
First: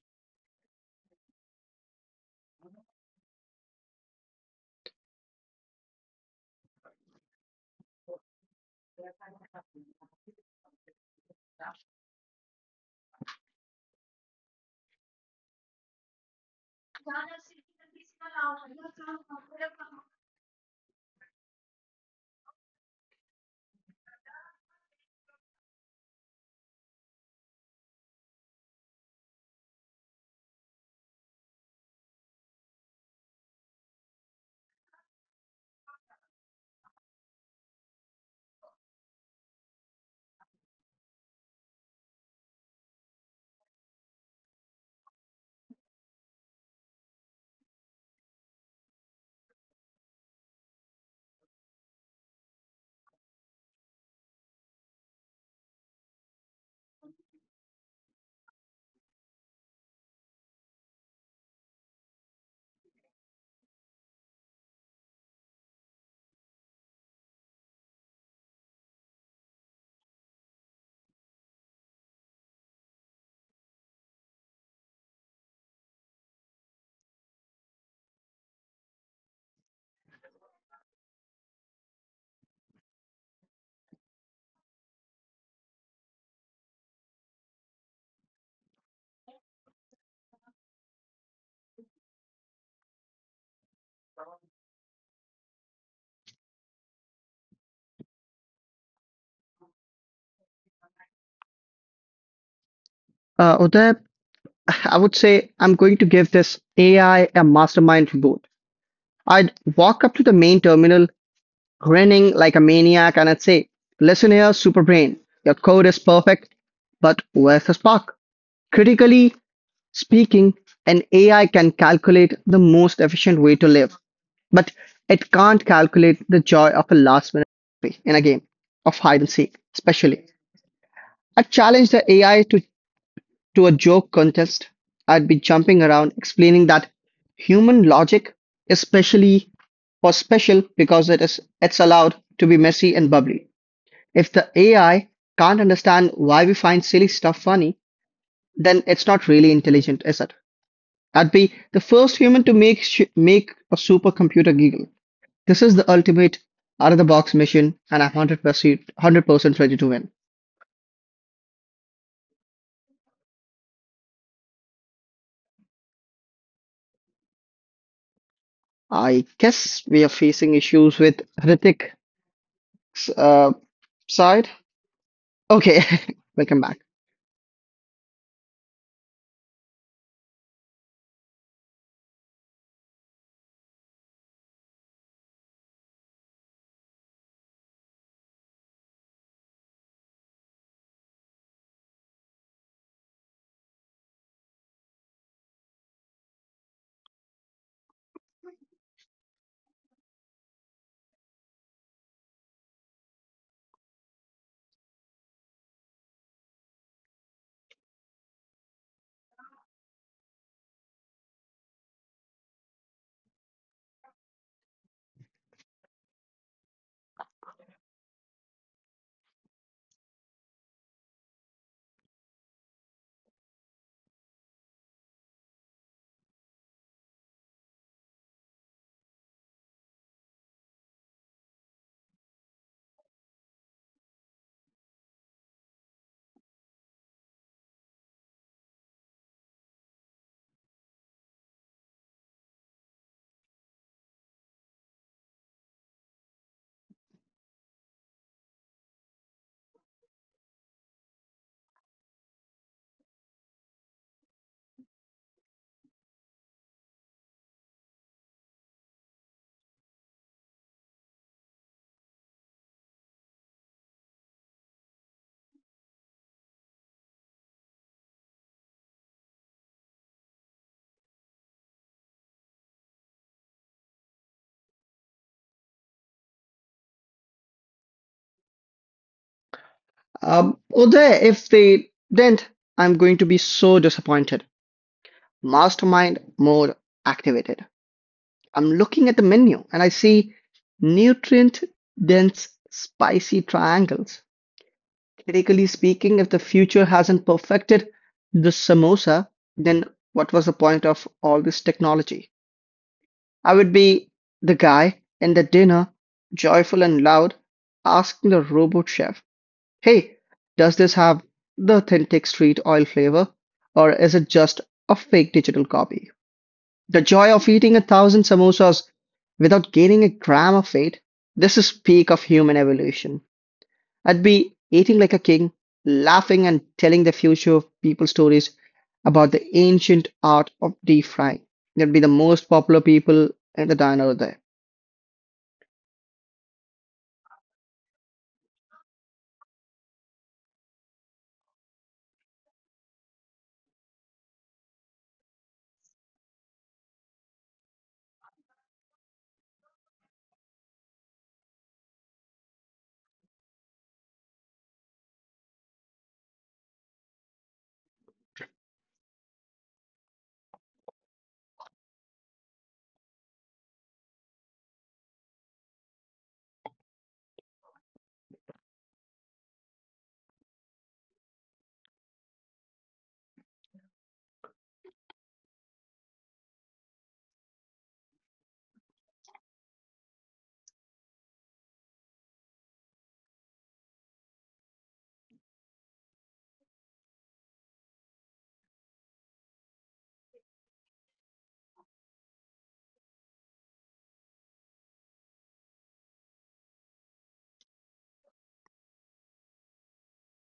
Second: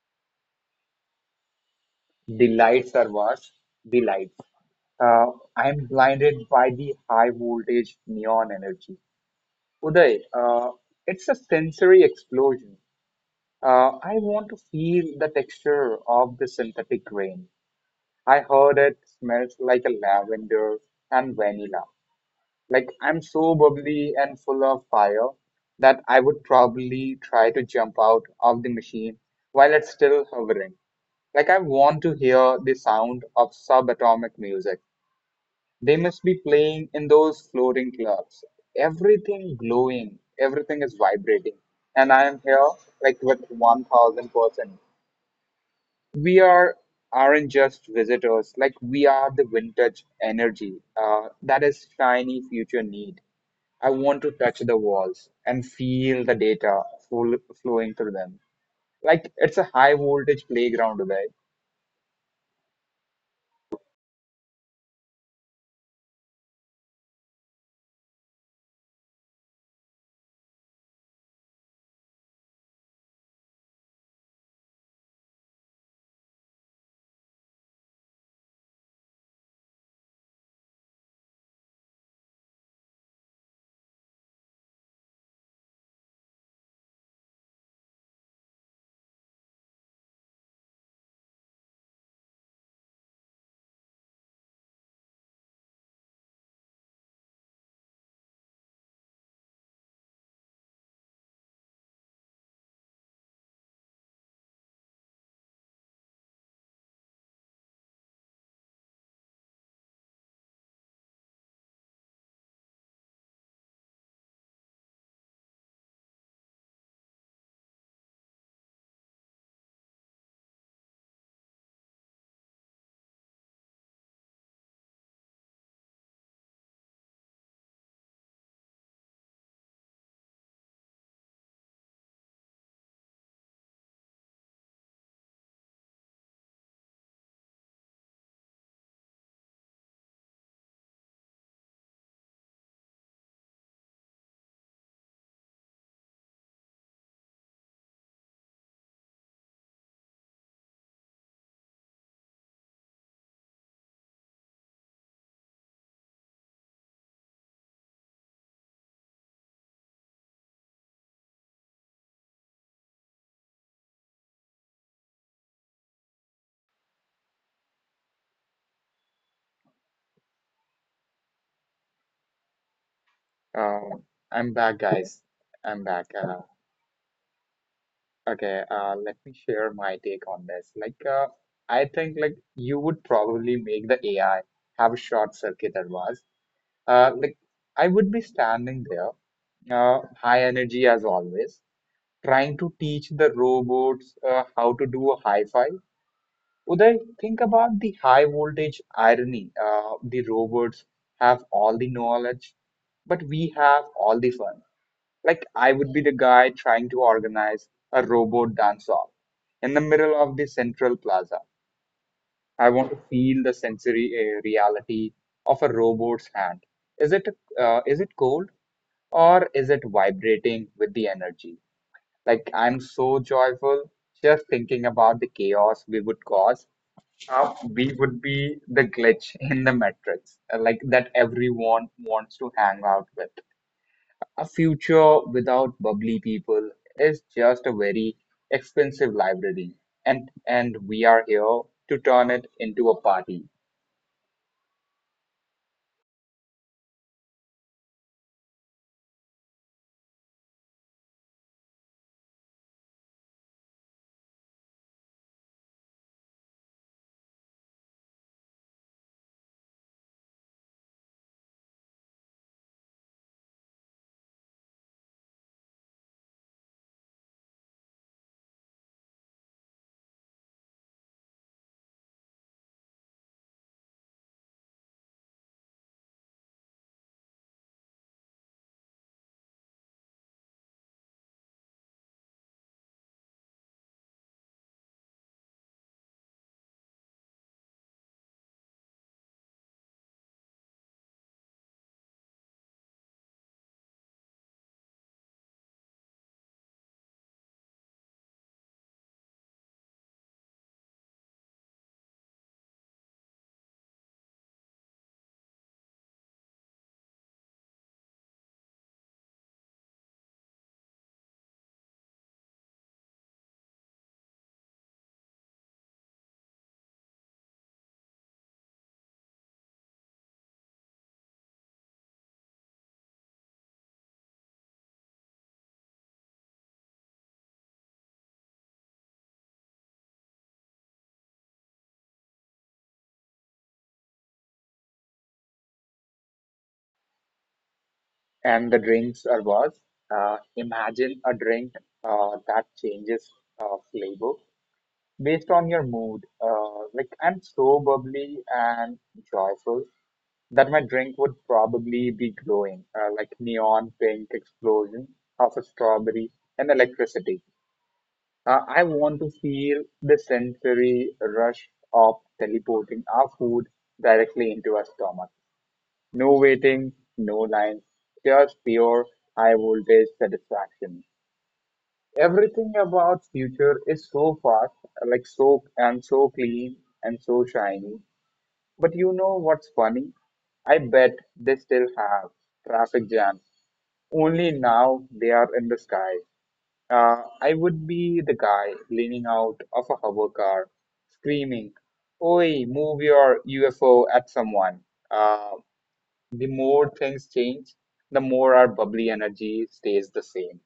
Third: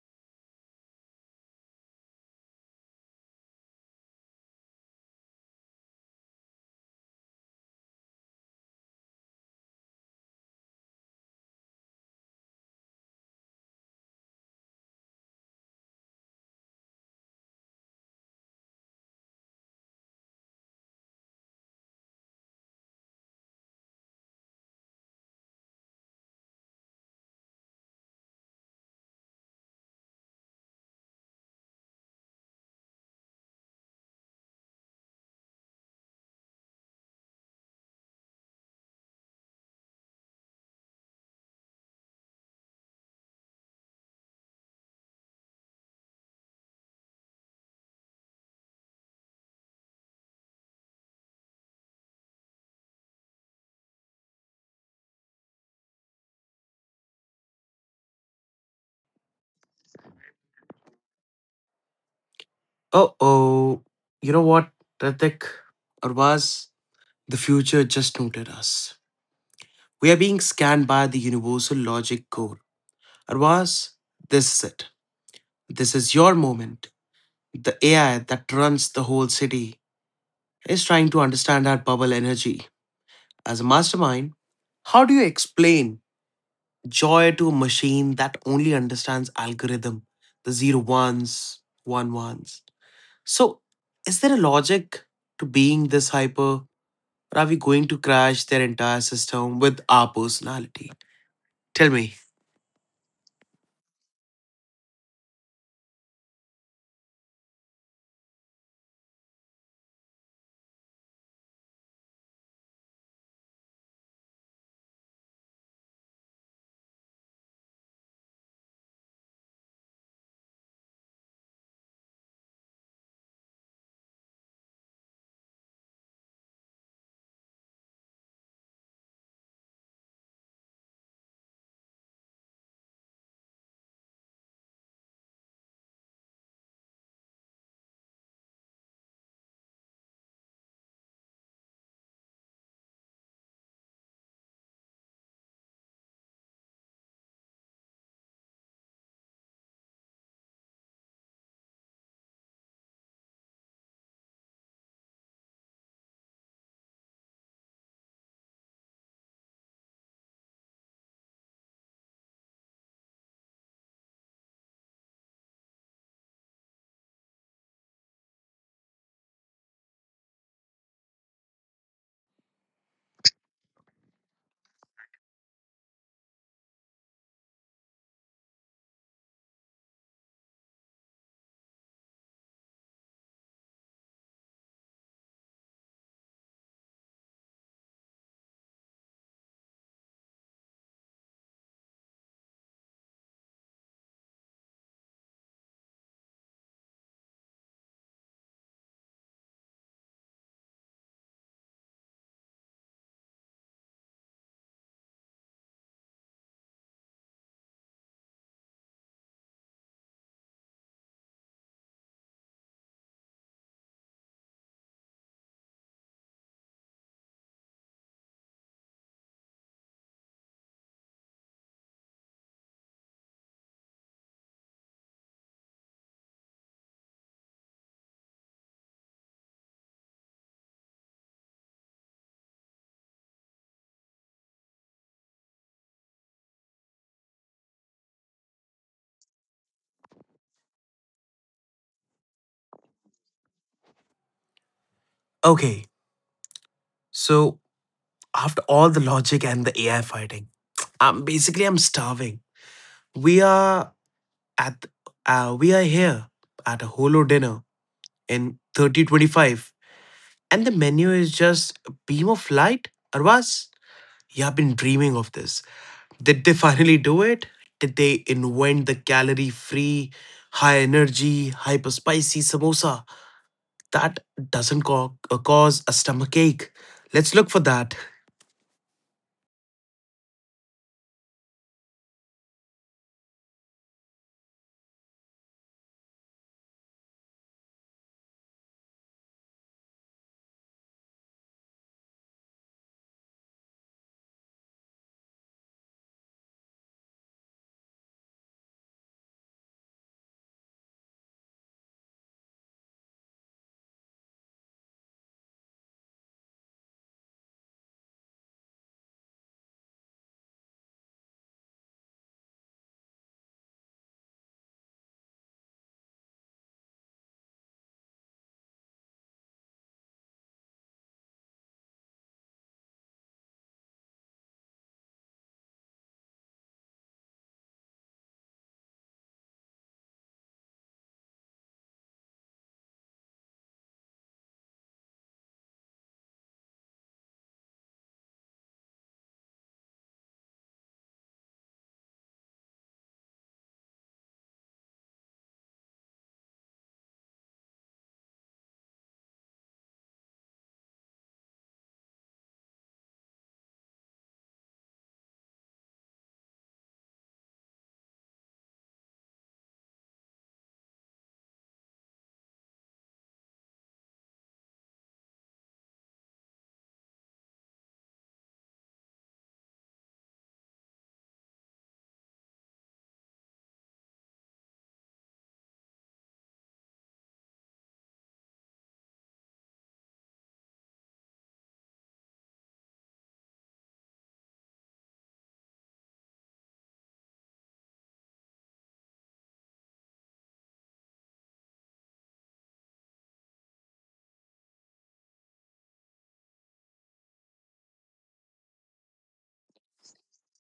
The lights are what? The lights. Uh, I'm blinded by the high voltage neon energy. Uday, uh, it's a sensory explosion. Uh, I want to feel the texture of the synthetic grain. I heard it smells like a lavender and vanilla. Like I'm so bubbly and full of fire that I would probably try to jump out of the machine while it's still hovering. Like I want to hear the sound of subatomic music. They must be playing in those floating clubs. Everything glowing, everything is vibrating. And I am here like with one thousand percent. We are Aren't just visitors, like we are the vintage energy uh, that is shiny future need. I want to touch the walls and feel the data full, flowing through them like it's a high voltage playground today.
Uh oh. You know what, Ritik? Or the future just noted us? We are being scanned by the universal logic core. Arvaz, this is it. This is your moment. The A I that runs the whole city is trying to understand our bubble energy. As a mastermind, how do you explain joy to a machine that only understands algorithm, the zero ones, one ones. So, is there a logic to being this hyper, or are we going to crash their entire system with our personality? Tell me.
Uh, Uday, I would say I'm going to give this A I a mastermind reboot. I'd walk up to the main terminal, grinning like a maniac, and I'd say, listen here, Superbrain, your code is perfect, but where's the spark? Critically speaking, an A I can calculate the most efficient way to live, but it can't calculate the joy of a last minute victory in a game of hide and seek, especially. I challenge the A I to to a joke contest. I'd be jumping around explaining that human logic especially, specially special because it is it's allowed to be messy and bubbly. If the A I can't understand why we find silly stuff funny, then it's not really intelligent, is it? I'd be the first human to make sh- make a supercomputer giggle. This is the ultimate out of the box mission, and I'm one hundred percent one hundred percent ready to win. I guess we are facing issues with Hrithik s- uh,
uh,
side.
I'm back, guys.
Okay,
I'm back, uh,
welcome back.
okay uh, Let me share my take on this, like uh, I think like you would probably make the AI have a short circuit advice. Uh, like I would be standing there, uh, high energy as always, trying to teach the robots uh, how to do a high five. Would I think about the high voltage irony? Uh, the robots have all the knowledge, but we have all the fun. Like I would be the guy trying to organize a robot dance off in the middle of the central plaza. I want to feel the sensory uh, reality of a robot's hand. Is it uh, is it cold? Or is it vibrating with the energy? Like, I'm so joyful just thinking about the chaos we would cause. How we would be the glitch in the matrix, uh, like that everyone wants to hang out with. A future without bubbly people is just a very expensive library, and and we are here to turn it into a party.
Okay, so after all the logic and the A I fighting, I'm basically I'm starving. We are at uh, we are here at a holo dinner in thirty twenty-five and the menu is just a beam of light. Arvas, yeah, I've been dreaming of this. Did they finally do it? Did they invent the calorie free, high energy, hyper spicy samosa that doesn't co- uh, cause a stomach ache? Let's look for that.
Um, Uday, if they didn't, I'm going to be so disappointed. Mastermind mode activated. I'm looking at the menu and I see nutrient dense spicy triangles. Critically speaking, if the future hasn't perfected the samosa, then what was the point of all this technology? I would be the guy in the dinner, joyful and loud, asking the robot chef, hey, does this have the authentic street oil flavor, or is it just a fake digital copy? The joy of eating a thousand samosas without gaining a gram of weight. This is peak of human evolution. I'd be eating like a king, laughing and telling the future of people stories about the ancient art of deep frying. They'd be the most popular people in the diner there.
And the drinks are was. Uh, imagine a drink uh, that changes uh, flavor based on your mood. Uh, like I'm so bubbly and joyful that my drink would probably be glowing, uh, like neon pink explosion of a strawberry and electricity. Uh, I want to feel the sensory rush of teleporting our food directly into our stomach. No waiting, no lines, just pure high voltage satisfaction. Everything about future is so fast, like so and so clean and so shiny. But you know what's funny? I bet they still have traffic jams. Only now they are in the sky. Uh, I would be the guy leaning out of a hover car, screaming, "Oi, move your U F O at someone!" Uh, the more things change, the more our bubbly energy stays the same.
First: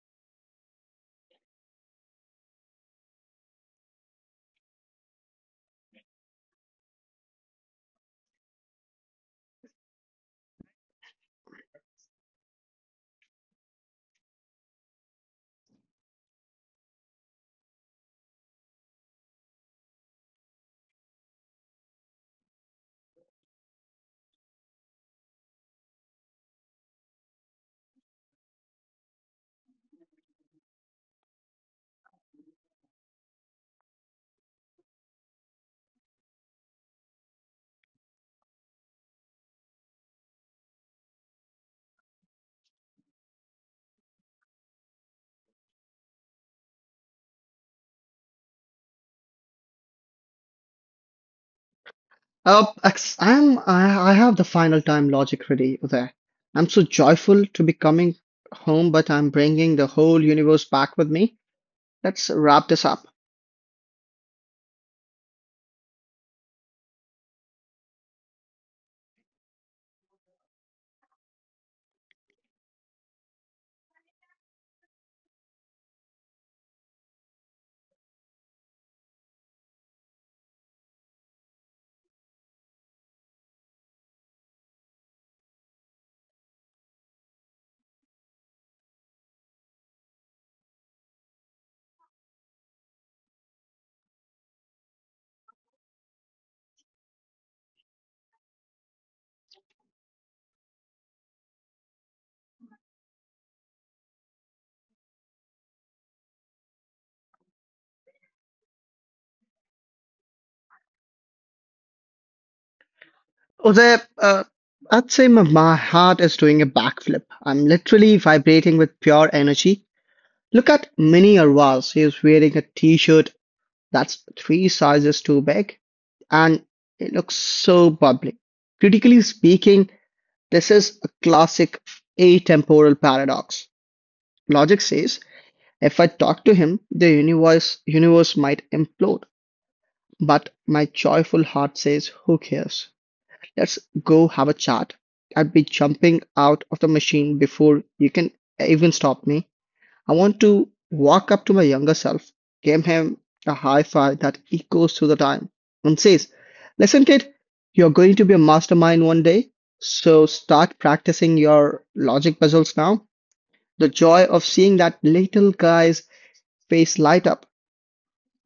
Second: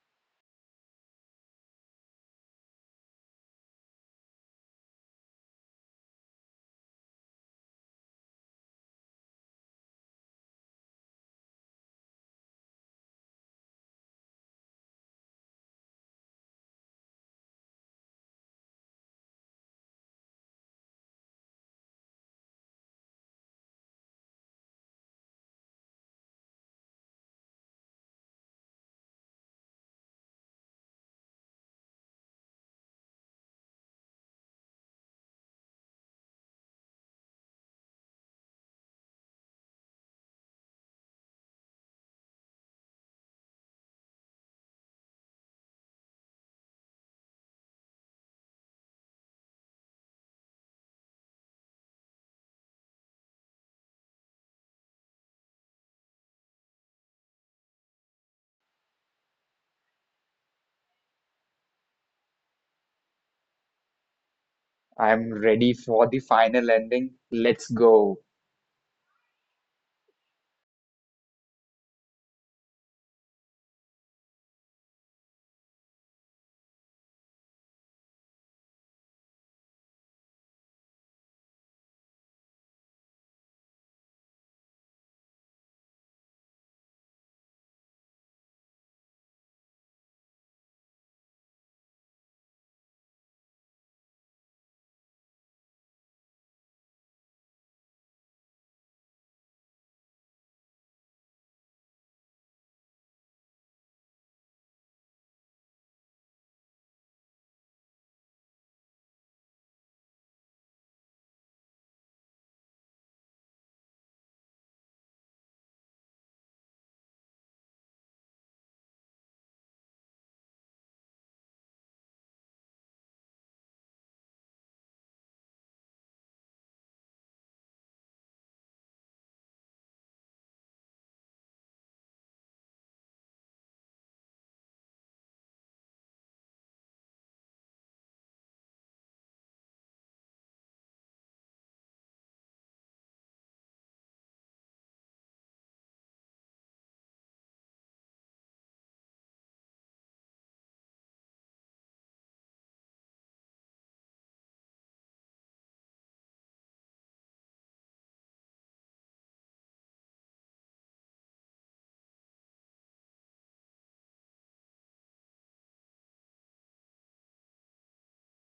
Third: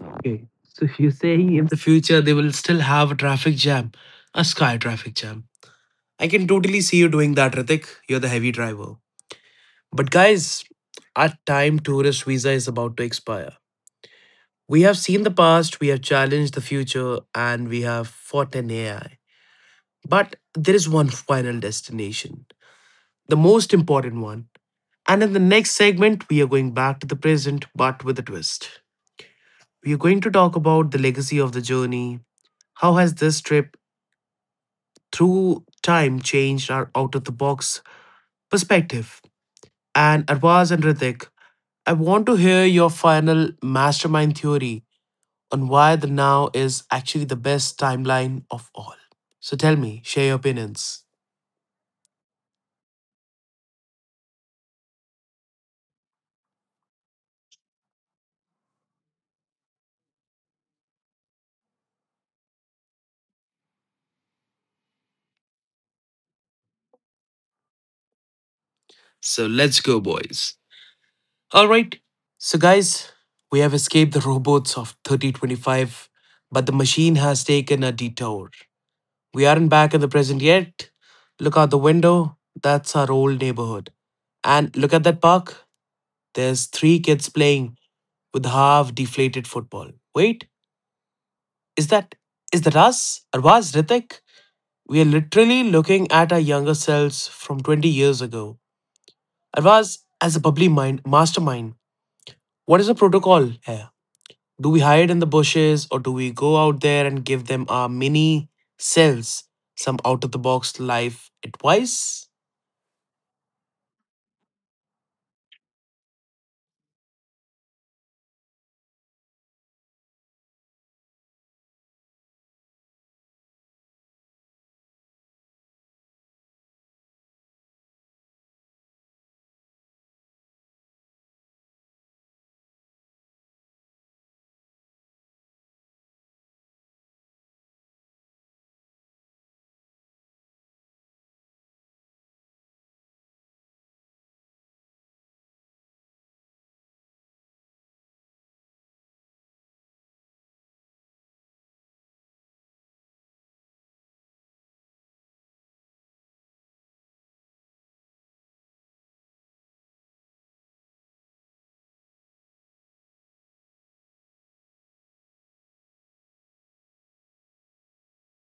Okay, so you're saying in the future they will still have a traffic jam, a sky traffic jam. I can totally see you doing that, Ritik. You're the heavy driver. But guys, our time tourist visa is about to expire. We have seen the past, we have challenged the future, and we have fought an A I. But there is one final destination, the most important one. And in the next segment, we are going back to the present, but with a twist. We are going to talk about the legacy of the journey. How has this trip through time changed our out of the box perspective? And Arvaz and Ritik, I want to hear your final mastermind theory on why the now is actually the best timeline of all. So tell me, share your opinions.
Uh, ex- I'm, I, I have the final time logic ready there. I'm so joyful to be coming home, but I'm bringing the whole universe back with me. Let's wrap this up.
I'm ready for the final ending. Let's go.
So let's go, boys. All right. So, guys, we have escaped the robots of thirty twenty-five, but the machine has taken a detour. We aren't back in the present yet. Look out the window. That's our old neighborhood. And look at that park. There's three kids playing with half deflated football. Wait, is that is that us? Or was Ritik? We are literally looking at our younger selves from twenty years ago. Arvaz, as a bubbly mind, mastermind, what is the protocol here? Do we hide in the bushes or do we go out there and give them our mini selves some out of the box life advice?
Uday, uh, I'd say my, my heart is doing a backflip. I'm literally vibrating with pure energy. Look at Mini Arvaz. He is wearing a t-shirt that's three sizes too big, and it looks so bubbly. Critically speaking, this is a classic atemporal paradox. Logic says, if I talk to him, the universe, universe might implode. But my joyful heart says, who cares? Let's go have a chat. I'd be jumping out of the machine before you can even stop me. I want to walk up to my younger self, give him a high five that echoes through the time, and says, listen, kid, you're going to be a mastermind one day, so start practicing your logic puzzles now. The joy of seeing that little guy's face light up.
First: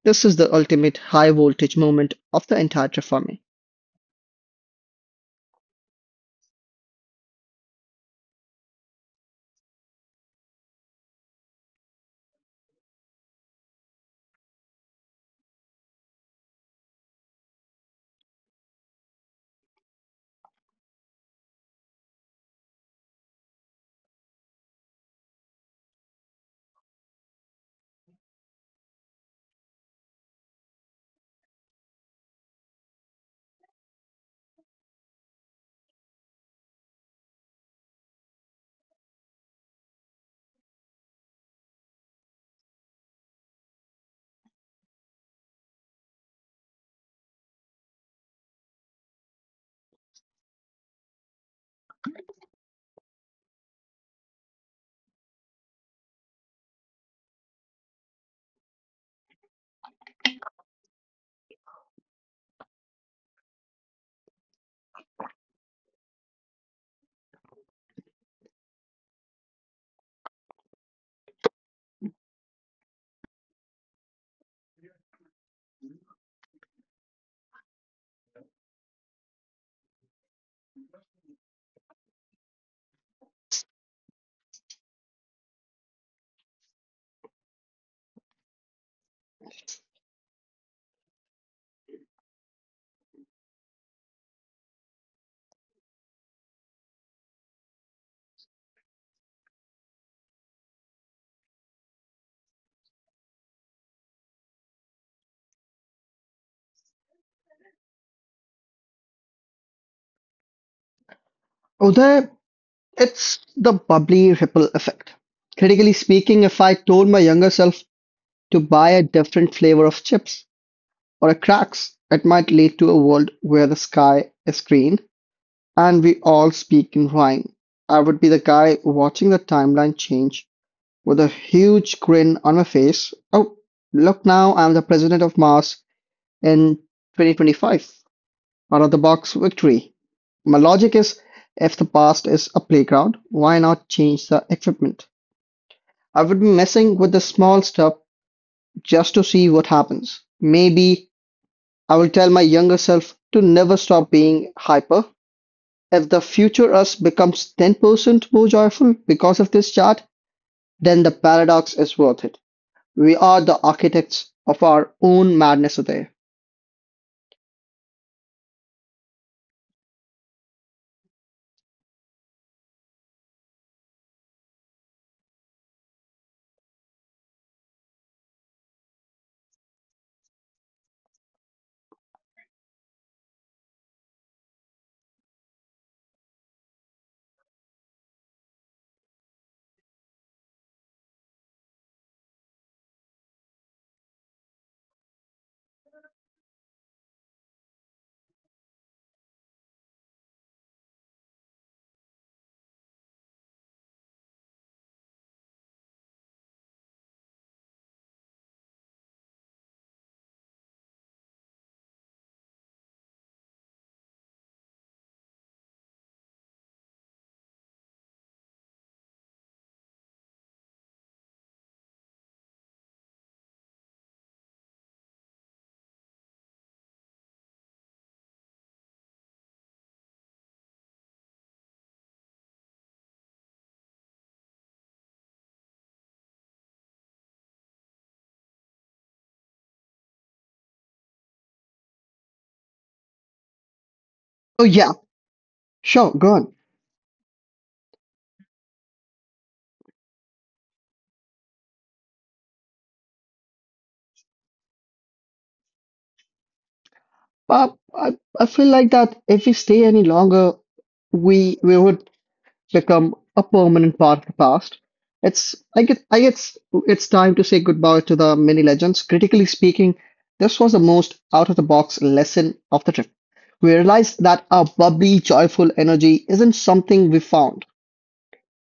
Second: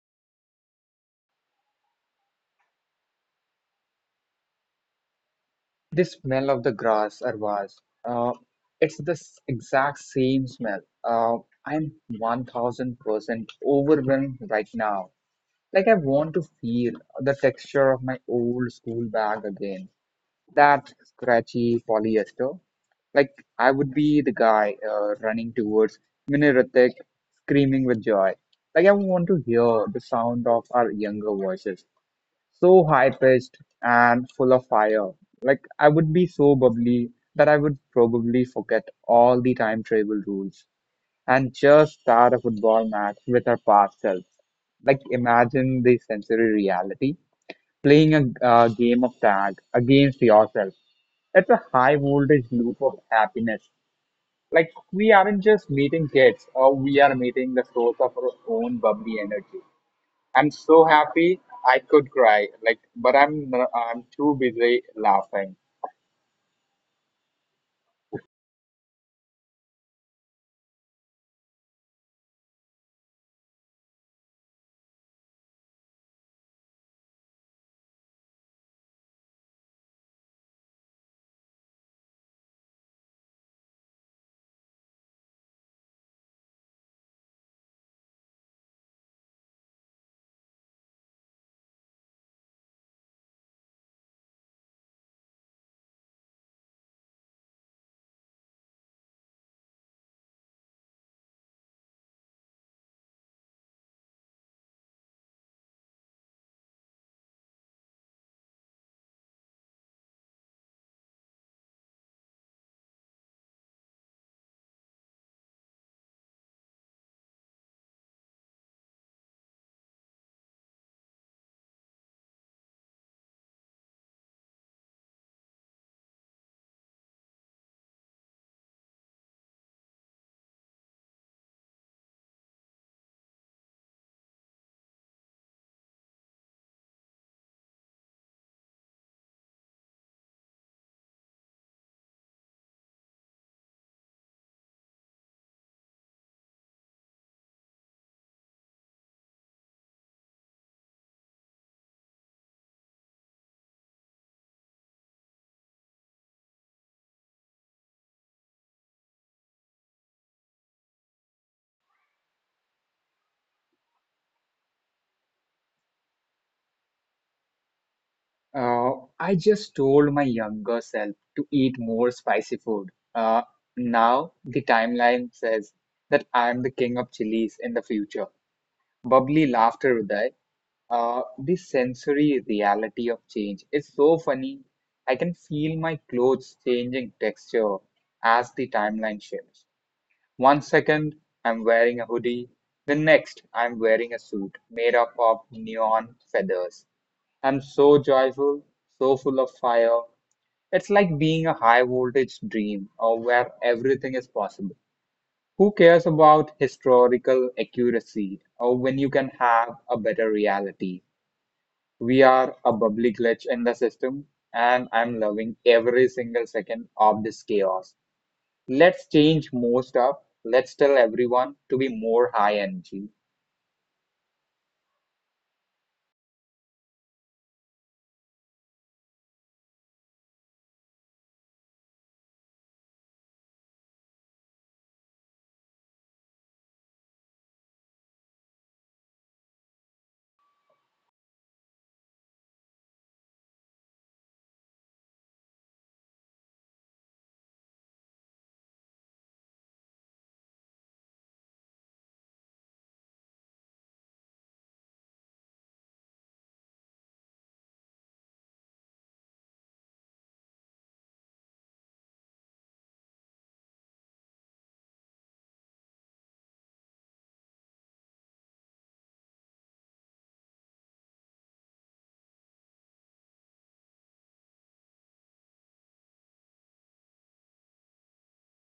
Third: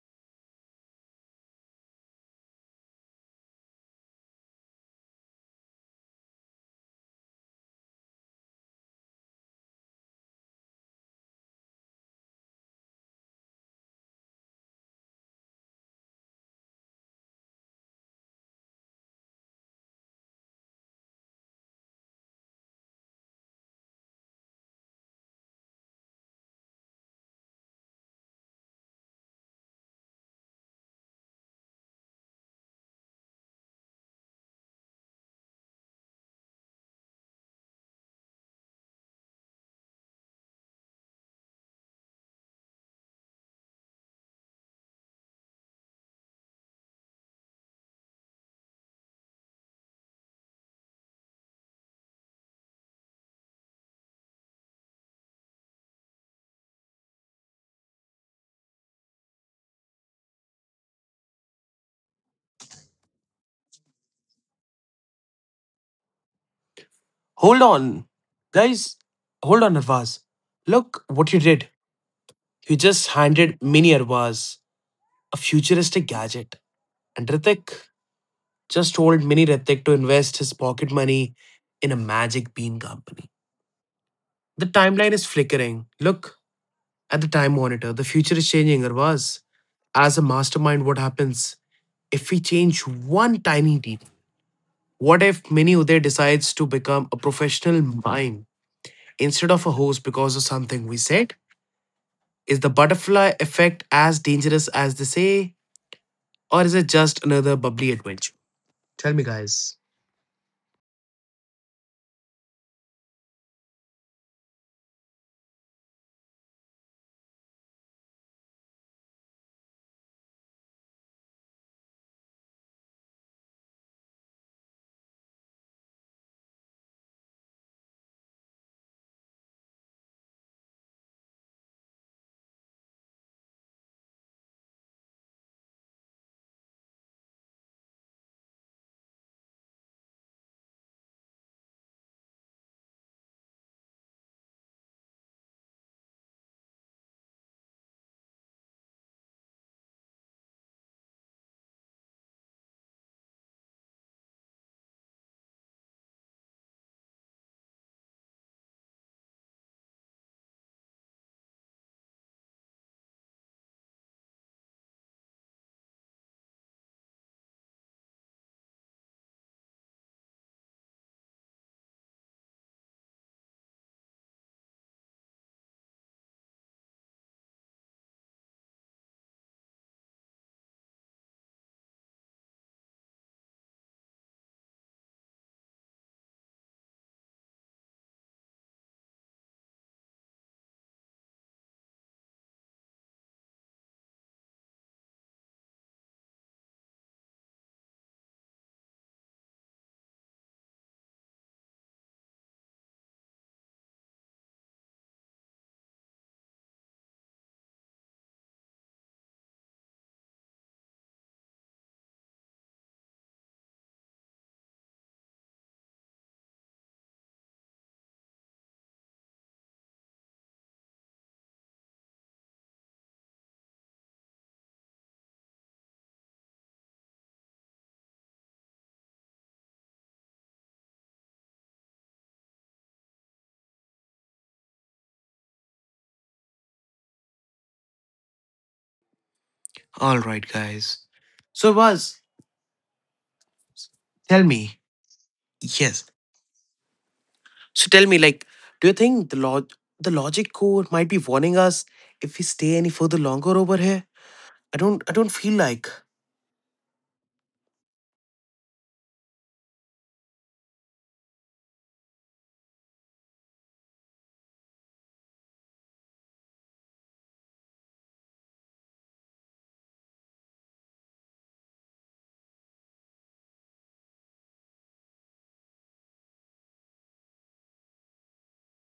This is the ultimate high voltage moment of the entire Triforme.
The smell of the grass, Arvaz. Uh, it's the s- exact same smell. Uh, I'm one thousand percent overwhelmed right now. Like, I want to feel the texture of my old school bag again. That scratchy polyester. Like, I would be the guy uh, running towards Miniratik, screaming with joy. Like, I want to hear the sound of our younger voices, so high pitched and full of fire. Like I would be so bubbly that I would probably forget all the time travel rules and just start a football match with our past selves. Like imagine the sensory reality, playing a uh, game of tag against yourself. It's a high voltage loop of happiness. Like we aren't just meeting kids, or we are meeting the source of our own bubbly energy. I'm so happy I could cry, like, but I'm n- I'm too busy laughing.
Hold on. Guys, hold on, Arvaz. Look what you did. You just handed Mini Arvaz a futuristic gadget. And Ritik just told Mini Ritik to invest his pocket money in a magic bean company. The timeline is flickering. Look at the time monitor. The future is changing, or was. As a mastermind, what happens if we change one tiny detail? What if Mini Uday decides to become a professional mime instead of a host because of something we said? Is the butterfly effect as dangerous as they say, or is it just another bubbly adventure? Tell me, guys.
There! It's the bubbly ripple effect. Critically speaking, if I told my younger self to buy a different flavor of chips or a cracks, it might lead to a world where the sky is green and we all speak in rhyme. I would be the guy watching the timeline change with a huge grin on my face. Oh, look now, I'm the president of Mars in twenty twenty-five. Out-of-the-box victory! My logic is, if the past is a playground, why not change the equipment? I would be messing with the small stuff just to see what happens. Maybe I will tell my younger self to never stop being hyper. If the future us becomes ten percent more joyful because of this chart, then the paradox is worth it. We are the architects of our own madness today.
Uh, I just told my younger self to eat more spicy food. Uh, now the timeline says that I'm the king of chilies in the future. Bubbly laughter, Uday. Uh, the sensory reality of change is so funny. I can feel my clothes changing texture as the timeline shifts. One second I'm wearing a hoodie, the next I'm wearing a suit made up of neon feathers. I'm so joyful, so full of fire. It's like being a high voltage dream or where everything is possible. Who cares about historical accuracy or when you can have a better reality? We are a bubbly glitch in the system, and I'm loving every single second of this chaos. Let's change more stuff. Let's tell everyone to be more high energy.
All right, guys. So, was tell
Oh
me.
yeah,
Yes.
sure, go on.
So tell me, like, do you think the log the logic core might be warning us if we stay any further longer over here? I don't I don't feel like.
But I, I feel like that if we stay any longer, we we would become a permanent part of the past. It's I get I guess it's time to say goodbye to the mini legends. Critically speaking, this was the most out of the box lesson of the trip. We realized that our bubbly, joyful energy isn't something we found.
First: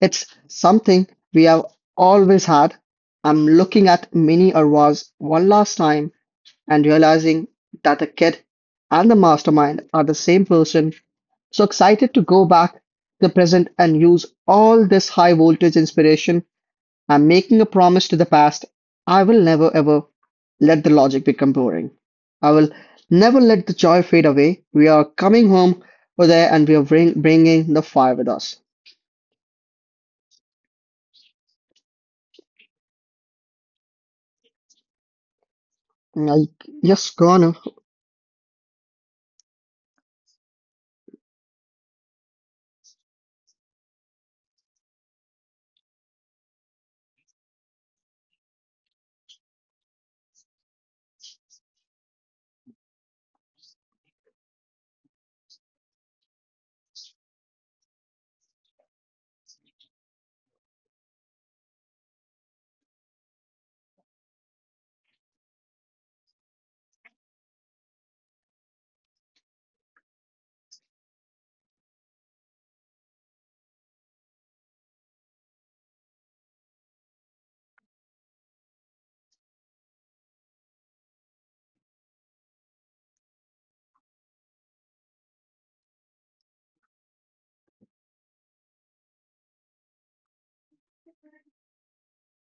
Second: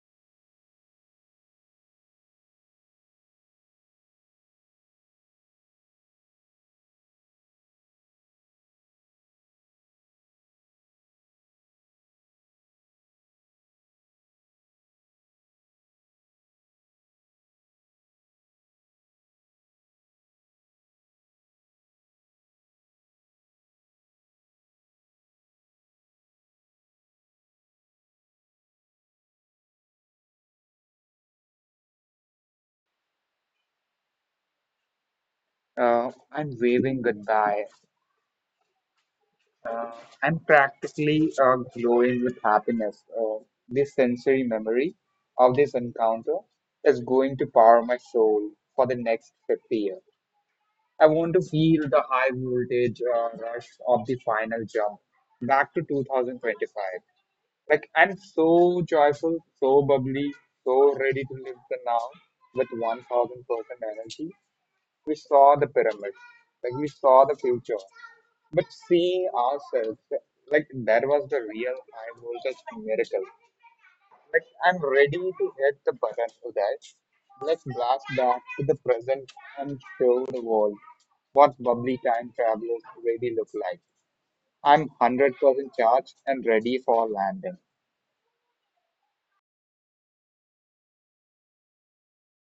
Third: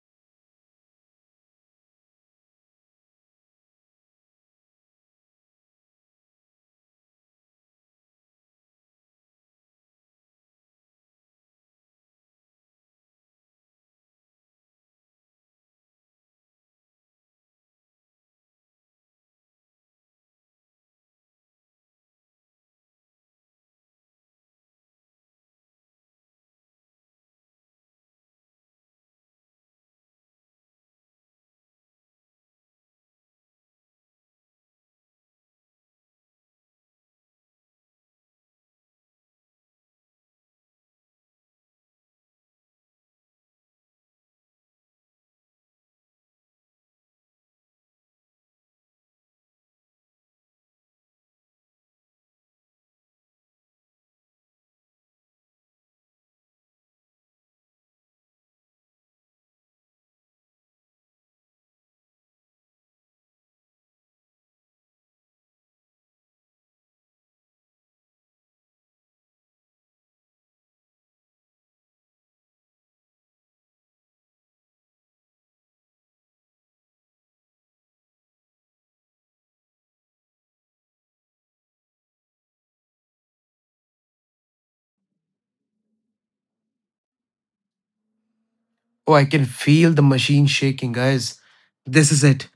It's something we have always had. I'm looking at Mini Arwaz one last time and realizing that the kid and the mastermind are the same person, so excited to go back to the present and use all this high voltage inspiration. I'm making a promise to the past. I will never ever let the logic become boring. I will never let the joy fade away. We are coming home over there and we are bring, bringing the fire with us.
Uh, I'm
Like,
waving
yes, Connor,
goodbye. I'm practically uh, glowing with happiness. Uh, this sensory memory of this encounter is going to power my soul for the next fifty years. I want to feel the high voltage uh, rush of the final jump back to twenty twenty-five. Like I'm so joyful, so bubbly, so ready to live the now with one thousand percent energy. We saw the pyramid, like we saw the future, but seeing ourselves, like that was the real high voltage miracle. Like I'm ready to hit the button for that. Let's blast back to the present and show the world what bubbly time travelers really look like. I'm one hundred percent charged and ready for landing.
Oh, I can feel the machine shaking, guys. This is it.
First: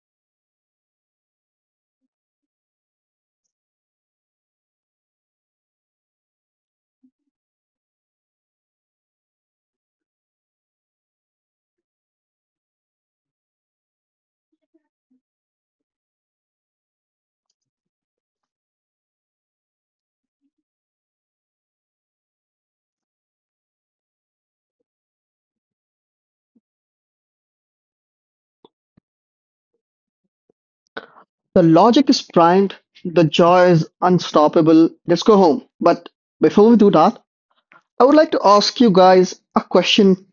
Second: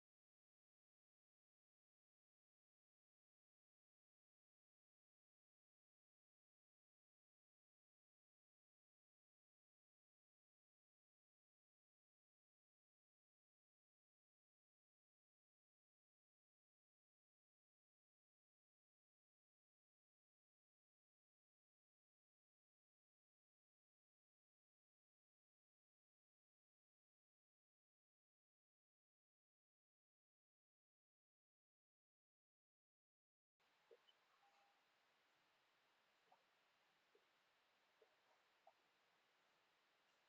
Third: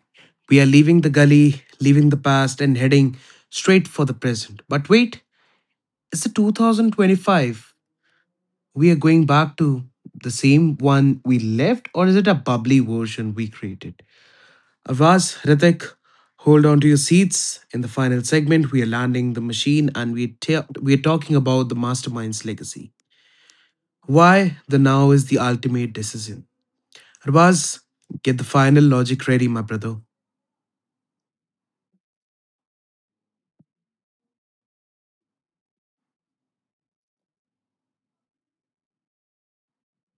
We are leaving the gully, leaving the past, and heading straight for the present. But wait, it's the twenty twenty-five. We are going back to the same one we left, or is it a bubbly version we created? Avaz, Ritik, hold on to your seats. In the final segment, we are landing the machine and we, ta- we are talking about the mastermind's legacy. Why the now is the ultimate decision. Avaz, get the final logic ready, my brother.
the logic is primed, the joy is unstoppable. Let's go home. But before we do that, I would like to ask you guys a question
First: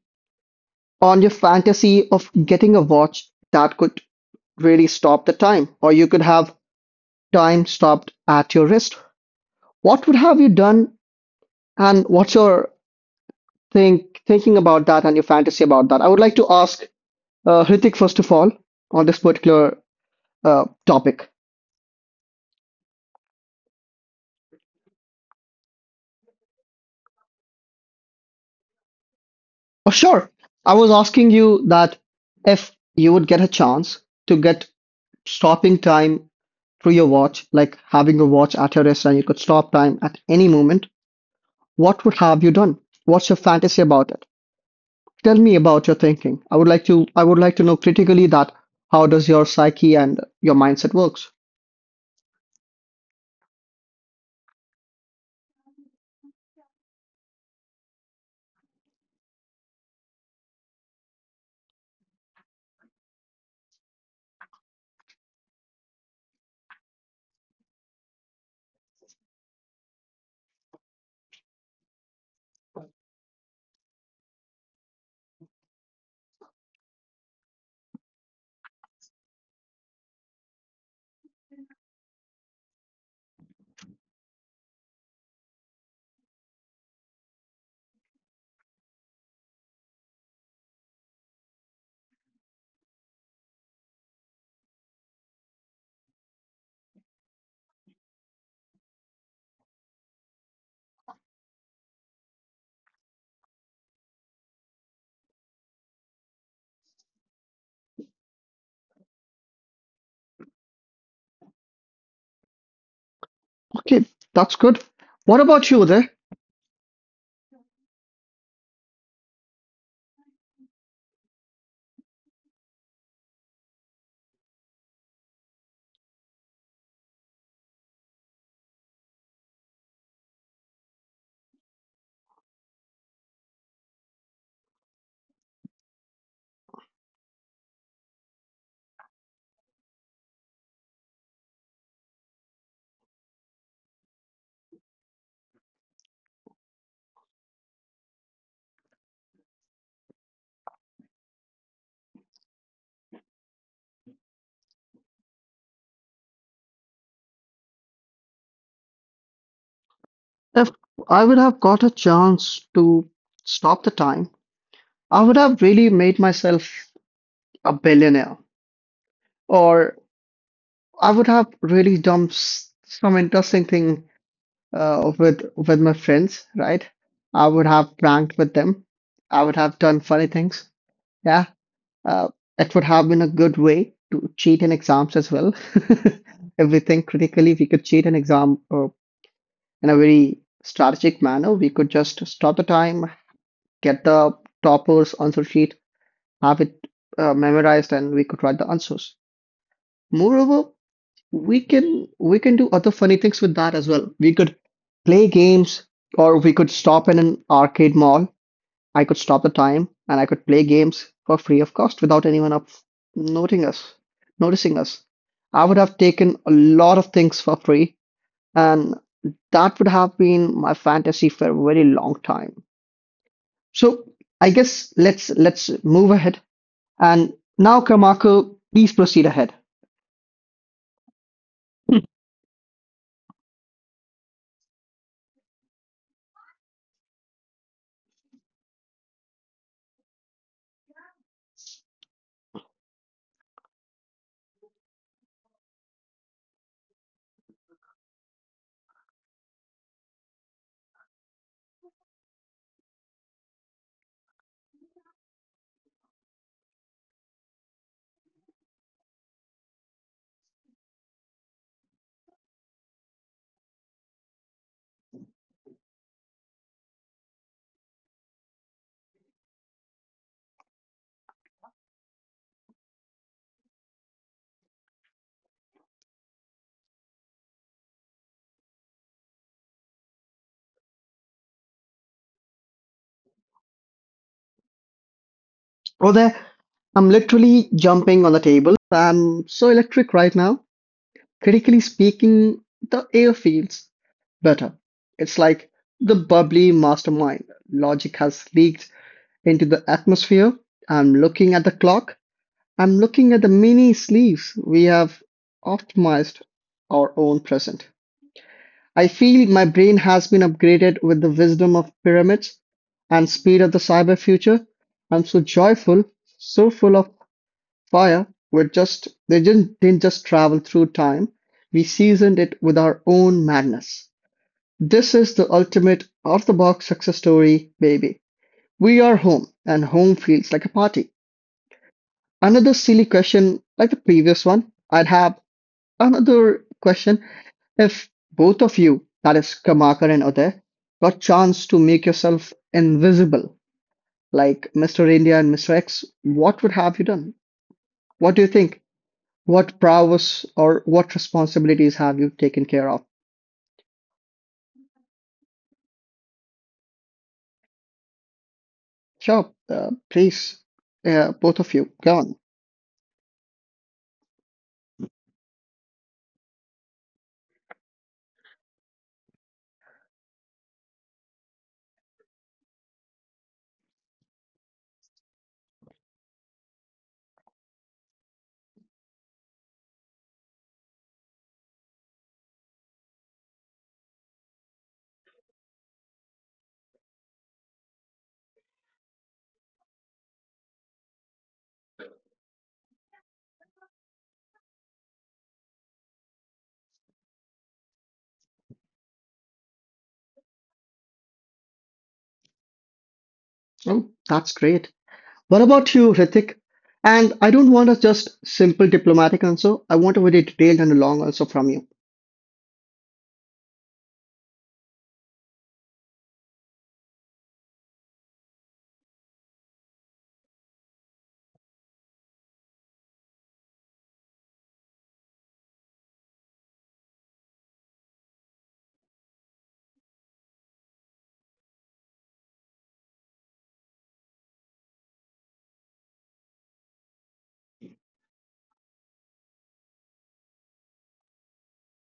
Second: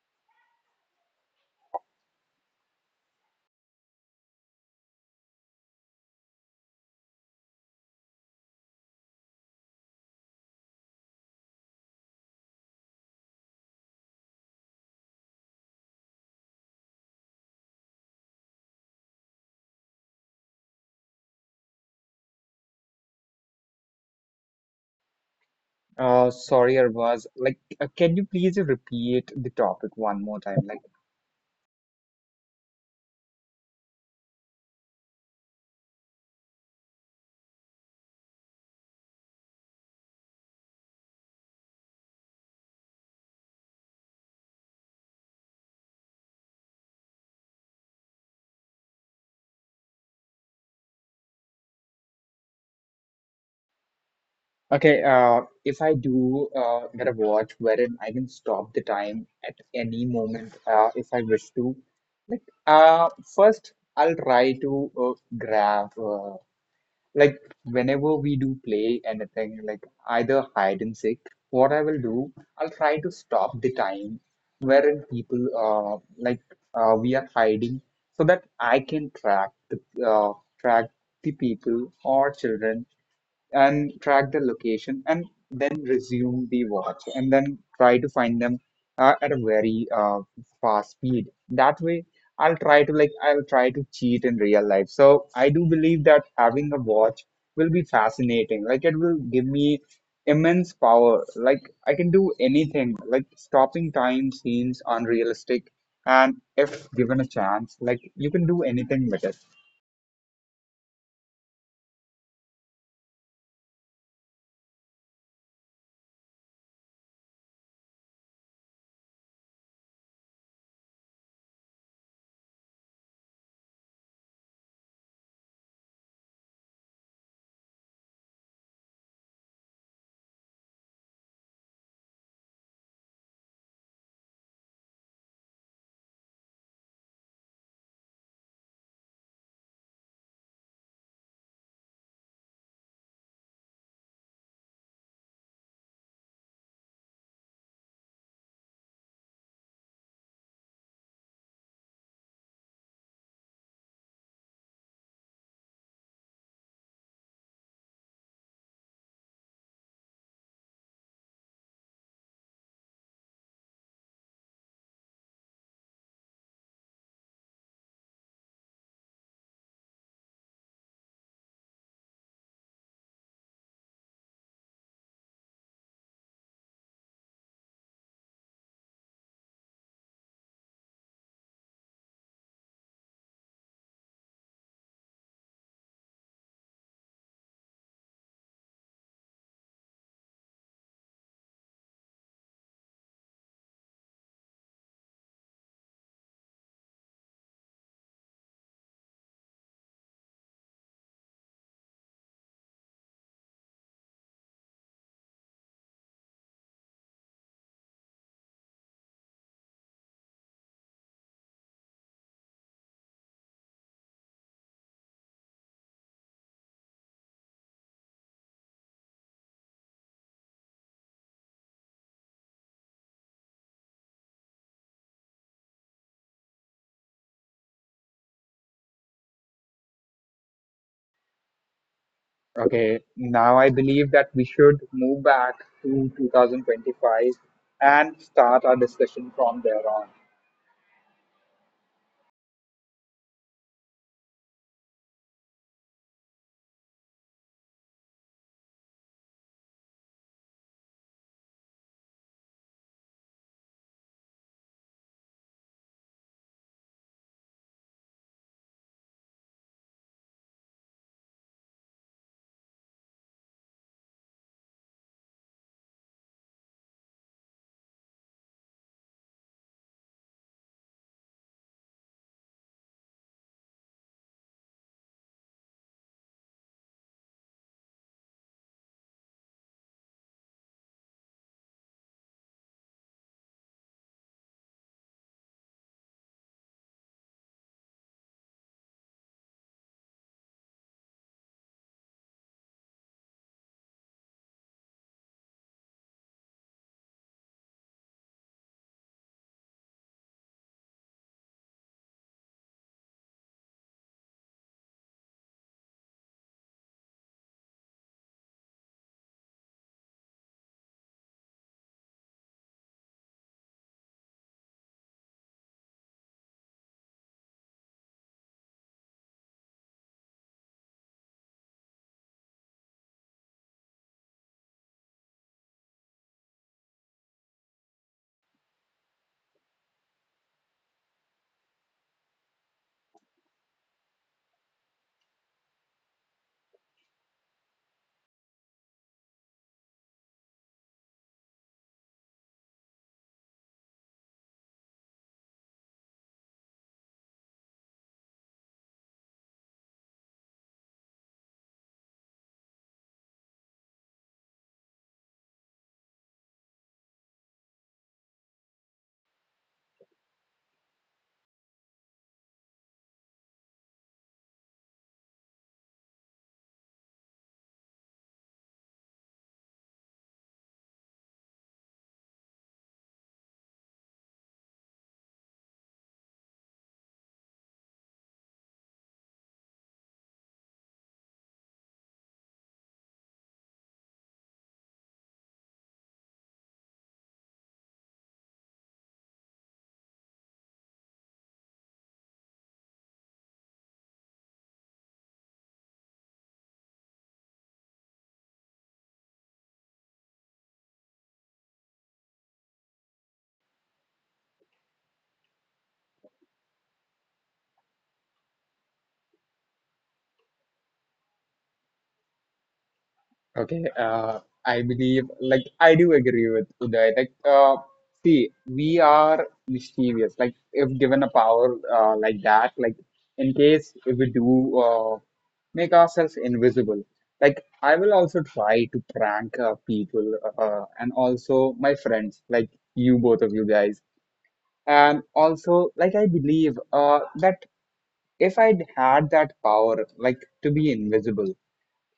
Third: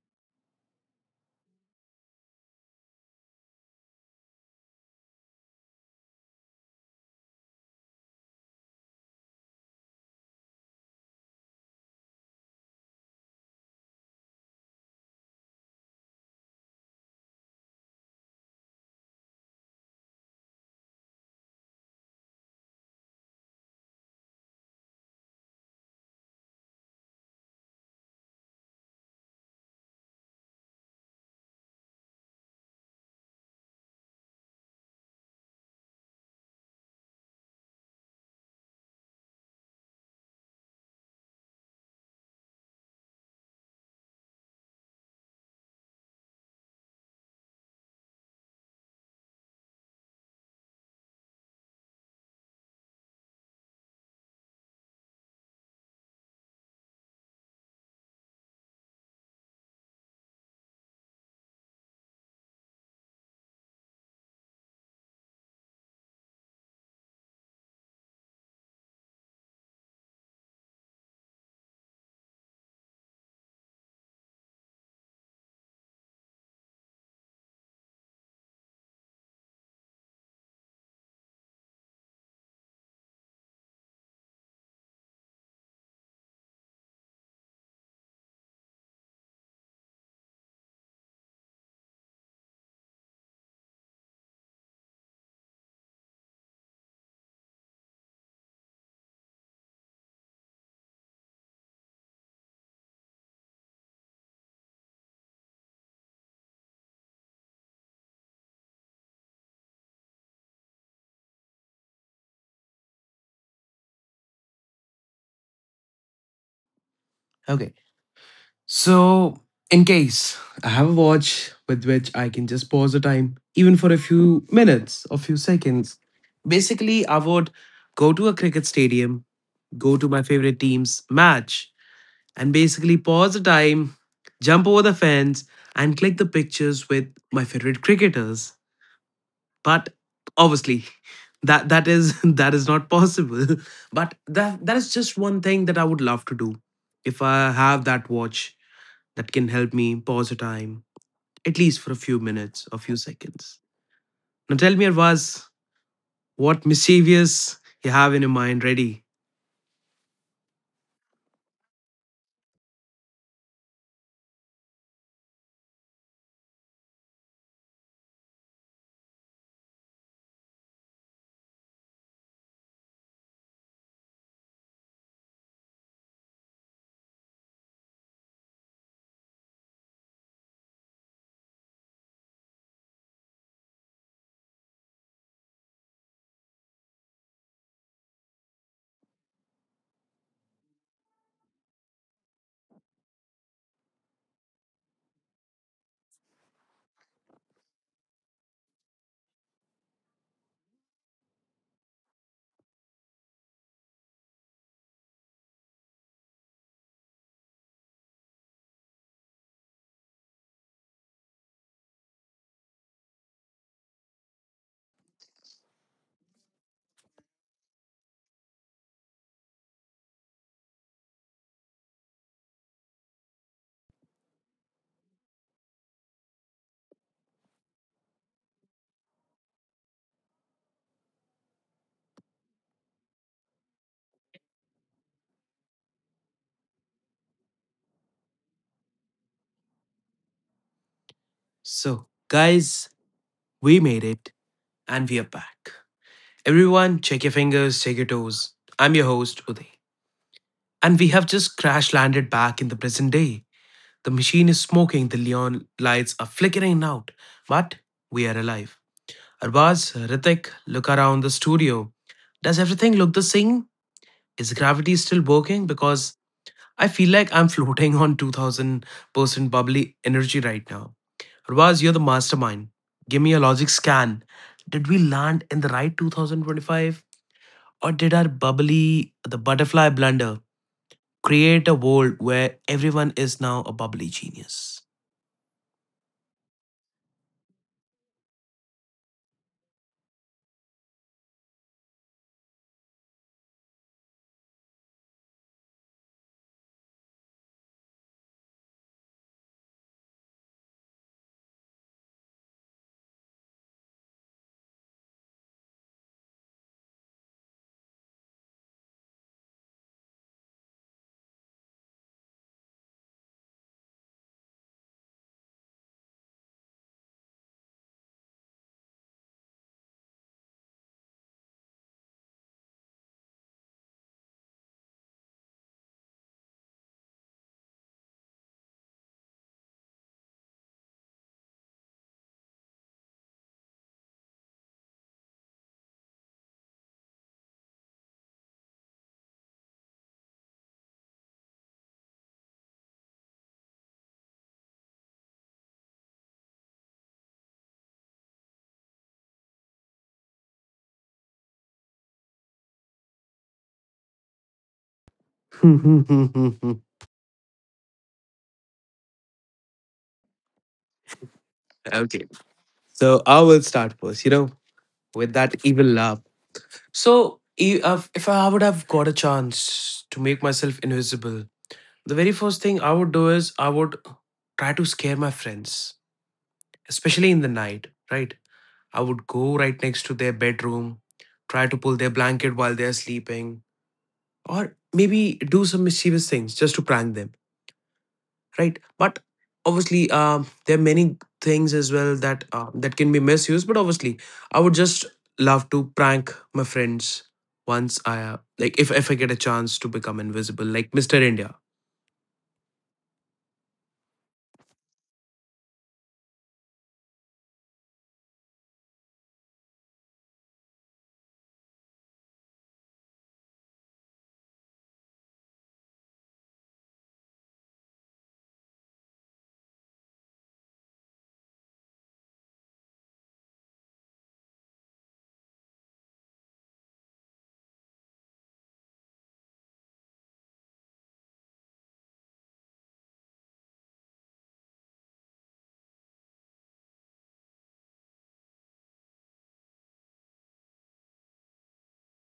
on your fantasy of getting a watch that could really stop the time, or you could have time stopped at your wrist. What would have you done, and what's your think thinking about that and your fantasy about that? I would like to ask uh, Hrithik first of all on this particular uh, topic.
Uh, sorry, Arbaz. Like, uh, can you please repeat the
Oh,
topic one
sure.
more time?
I
Like,
was asking you that if you would get a chance to get stopping time through your watch, like having a watch at your wrist and you could stop time at any moment, what would have you done? What's your fantasy about it? Tell me about your thinking. I would like to I would like to know critically that how does your psyche and your mindset works.
okay, uh, if I do uh, get a watch wherein I can stop the time at any moment uh, if I wish to, like, uh, first I'll try to uh, grab. uh, Like whenever we do play anything, like either hide and seek, what I will do, I'll try to stop the time wherein people uh like uh, we are hiding so that I can track the uh, track the people or children and track the location and then resume the watch and then try to find them uh, at a very uh, fast speed. That way i'll try to like I'll try to cheat in real life. So I do believe that having a watch will be fascinating. Like it will give me immense power, like I can do anything. Like stopping time seems unrealistic, and if given a chance, like you can do anything with it.
Okay, that's good. What about you there?
Okay. So, in case I have a watch with which I can just pause the time, even for a few minutes or few seconds, basically, I would go to a cricket stadium, go to my favorite team's match, and basically pause the time, jump over the fence, and click the pictures with my favorite cricketers. But obviously, that that is that is not possible. But that that is just one thing that I would love to do. If I have that watch that can help me pause the time, at least for a few minutes, a few seconds. Now tell me, Arvaz, what mischievous you have in your mind ready.
If I would have got a chance to stop the time, I would have really made myself a billionaire, or I would have really done s- some interesting thing uh, with with my friends, right? I would have pranked with them. I would have done funny things. Yeah, uh, it would have been a good way to cheat in exams as well. If we think critically, we could cheat an exam uh, in a very strategic manner. We could just stop the time, get the toppers answer sheet, have it uh, memorized, and we could write the answers. Moreover, we can we can do other funny things with that as well. We could play games, or we could stop in an arcade mall. I could stop the time, and I could play games for free of cost without anyone up noting us, noticing us. I would have taken a lot of things for free, and that would have been my fantasy for a very long time. So I guess let's let's move ahead. And now, Kamako, please proceed ahead.
Okay, now I believe that we should move back to twenty twenty-five and start our discussion from there on.
So, guys, we made it and we are back. Everyone, check your fingers, check your toes. I'm your host, Uday. And we have just crash landed back in the present day. The machine is smoking, the neon lights are flickering out, but we are alive. Arbaz, Ritik, look around the studio. Does everything look the same? Is gravity still working? Because I feel like I'm floating on two thousand percent bubbly energy right now. Arbaz, you're the mastermind. Give me a logic scan. Did we land in the right twenty twenty-five? Or did our bubbly, the butterfly blunder, create a world where everyone is now a bubbly genius?
Were there I'm literally jumping on the table. I'm so electric right now. Critically speaking, the air feels better. It's like the bubbly mastermind. Logic has leaked into the atmosphere. I'm looking at the clock. I'm looking at the mini sleeves. We have optimized our own present. I feel my brain has been upgraded with the wisdom of pyramids and speed of the cyber future. I'm so joyful, so full of fire. Were just they didn't, didn't just travel through time. We seasoned it with our own madness. This is the ultimate out the box success story, baby. We are home, and home feels like a party. Another silly question, like the previous one. I'd have another question if both of you, that is Kamakar and Uday, got chance to make yourself invisible, like Mister India and Mister X, what would have you done? What do you think? What prowess or what responsibilities have you taken care of?
okay.
Sure, uh, please, uh, both of you, go on.
So I will start first, you know, with that evil laugh. So, i- if if I would have got a chance to make myself invisible, the very first thing I would do is I would try to scare my friends, especially in the night, right? I would go right next to their bedroom, try to pull their blanket while they're sleeping, or maybe do some mischievous things just to prank them, right? But obviously, um, there are many things as well that uh, that can be misused, but obviously I would just love to prank my friends once I uh, like, if, if I get a chance to become invisible like Mr. India.
Oh, that's great. What about you, Hrithik? And I don't want a just simple diplomatic answer. I want a very detailed and a long answer from you.
Okay, uh, I believe, like, I do agree with Uday. Like, uh, see, we are mischievous. Like, if given a power uh, like that, like, in case if we do uh, make ourselves invisible, like, I will also try to prank uh, people uh, and also my friends, like you both of you guys. And also, like I believe uh, that if I'd had that power, like to be invisible,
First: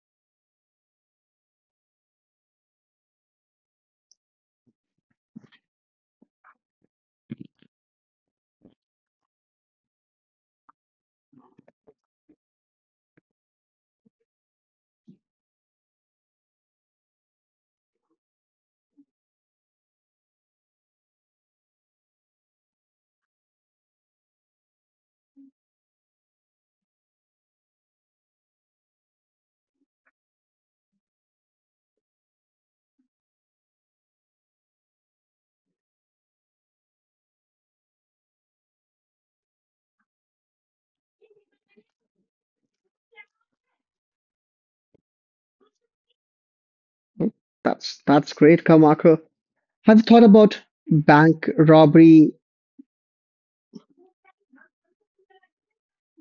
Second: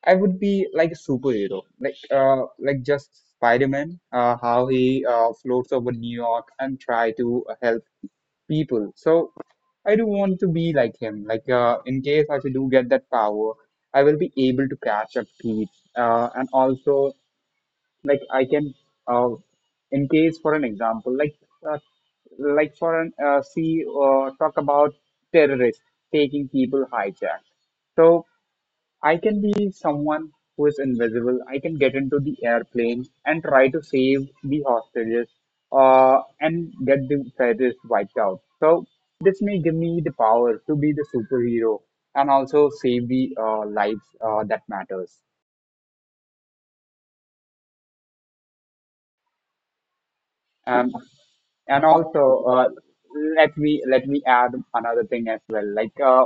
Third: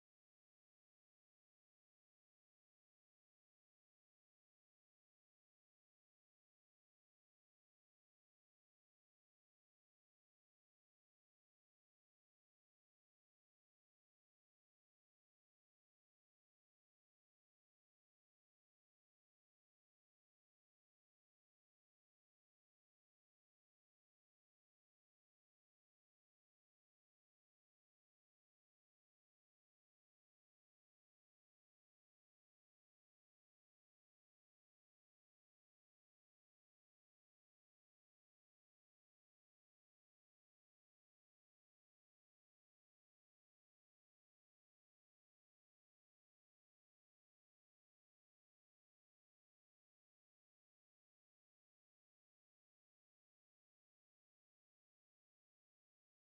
I would be like a superhero, like uh, like just Spider-Man, uh, how he uh, floats over New York and try to help people. So I do want to be like him. Like uh, in case if I do get that power, I will be able to catch up Pete. Uh, and also like I can, uh, in case for an example, like uh, like for an uh, see uh, talk about terrorists taking people hijacked. So I can be someone who is invisible. I can get into the airplane and try to save the hostages, uh, and get the terrorists wiped out. So this may give me the power to be the superhero and also save the uh, lives uh, that matters.
Well, That's that's great, Kamako. Have you thought about
Um,
bank
and
robbery?
also uh, let me let me add another thing as well, like uh,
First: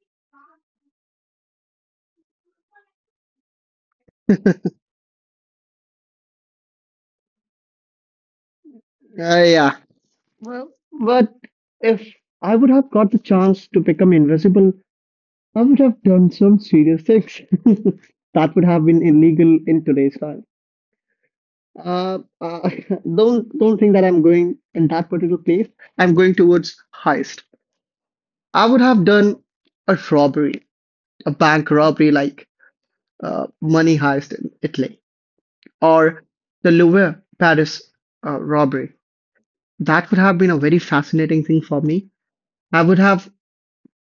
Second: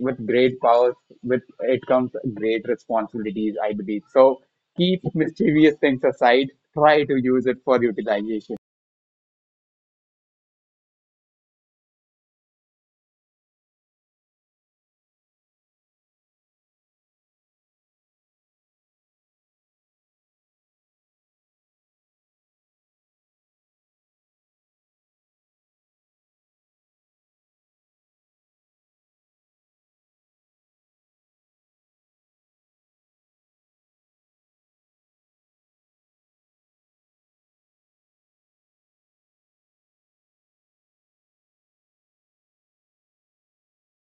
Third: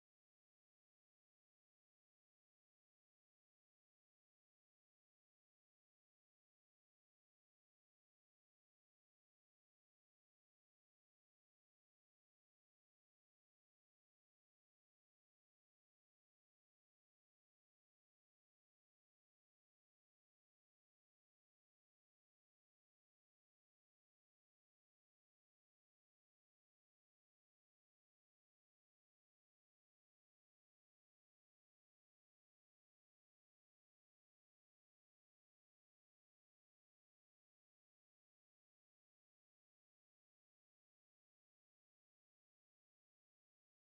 with great powers with it comes great responsibilities, I believe. So keep mischievous things aside, try to use it for utilization.
Uh, yeah, but if I would have got the chance to become invisible, I would have done some serious things. That would have been illegal in today's time. Uh, uh, don't don't think that I'm going in that particular place. I'm going towards heist. I would have done a robbery, a bank robbery like uh, money heist in Italy or the Louvre Paris uh, robbery. That would have been a very fascinating thing for me. I would have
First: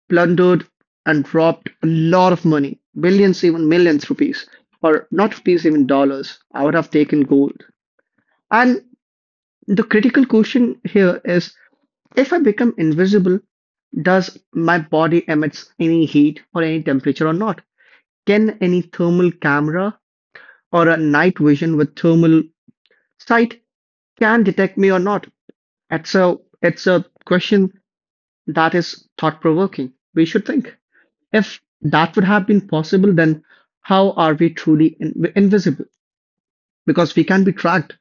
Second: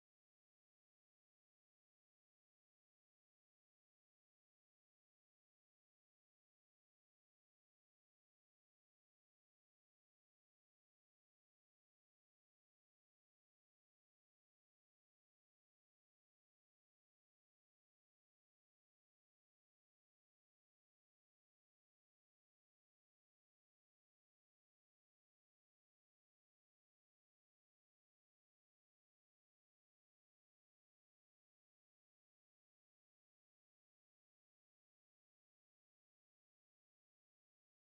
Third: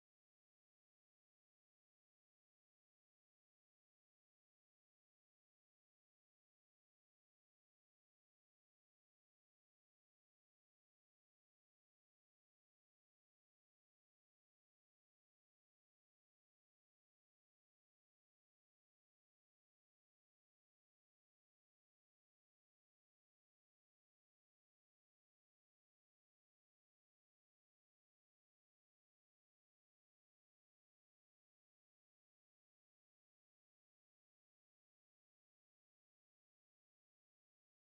plundered and robbed a lot of money, billions, even millions rupees, or not rupees, even dollars. I would have taken gold. And the critical question here is, if I become invisible, does my body emits any heat or any temperature or not? Can any thermal camera or a night vision with thermal sight can detect me or not? It's a it's a question that is thought provoking. We should think. If that would have been possible, then how are we truly in- invisible? Because we can be tracked.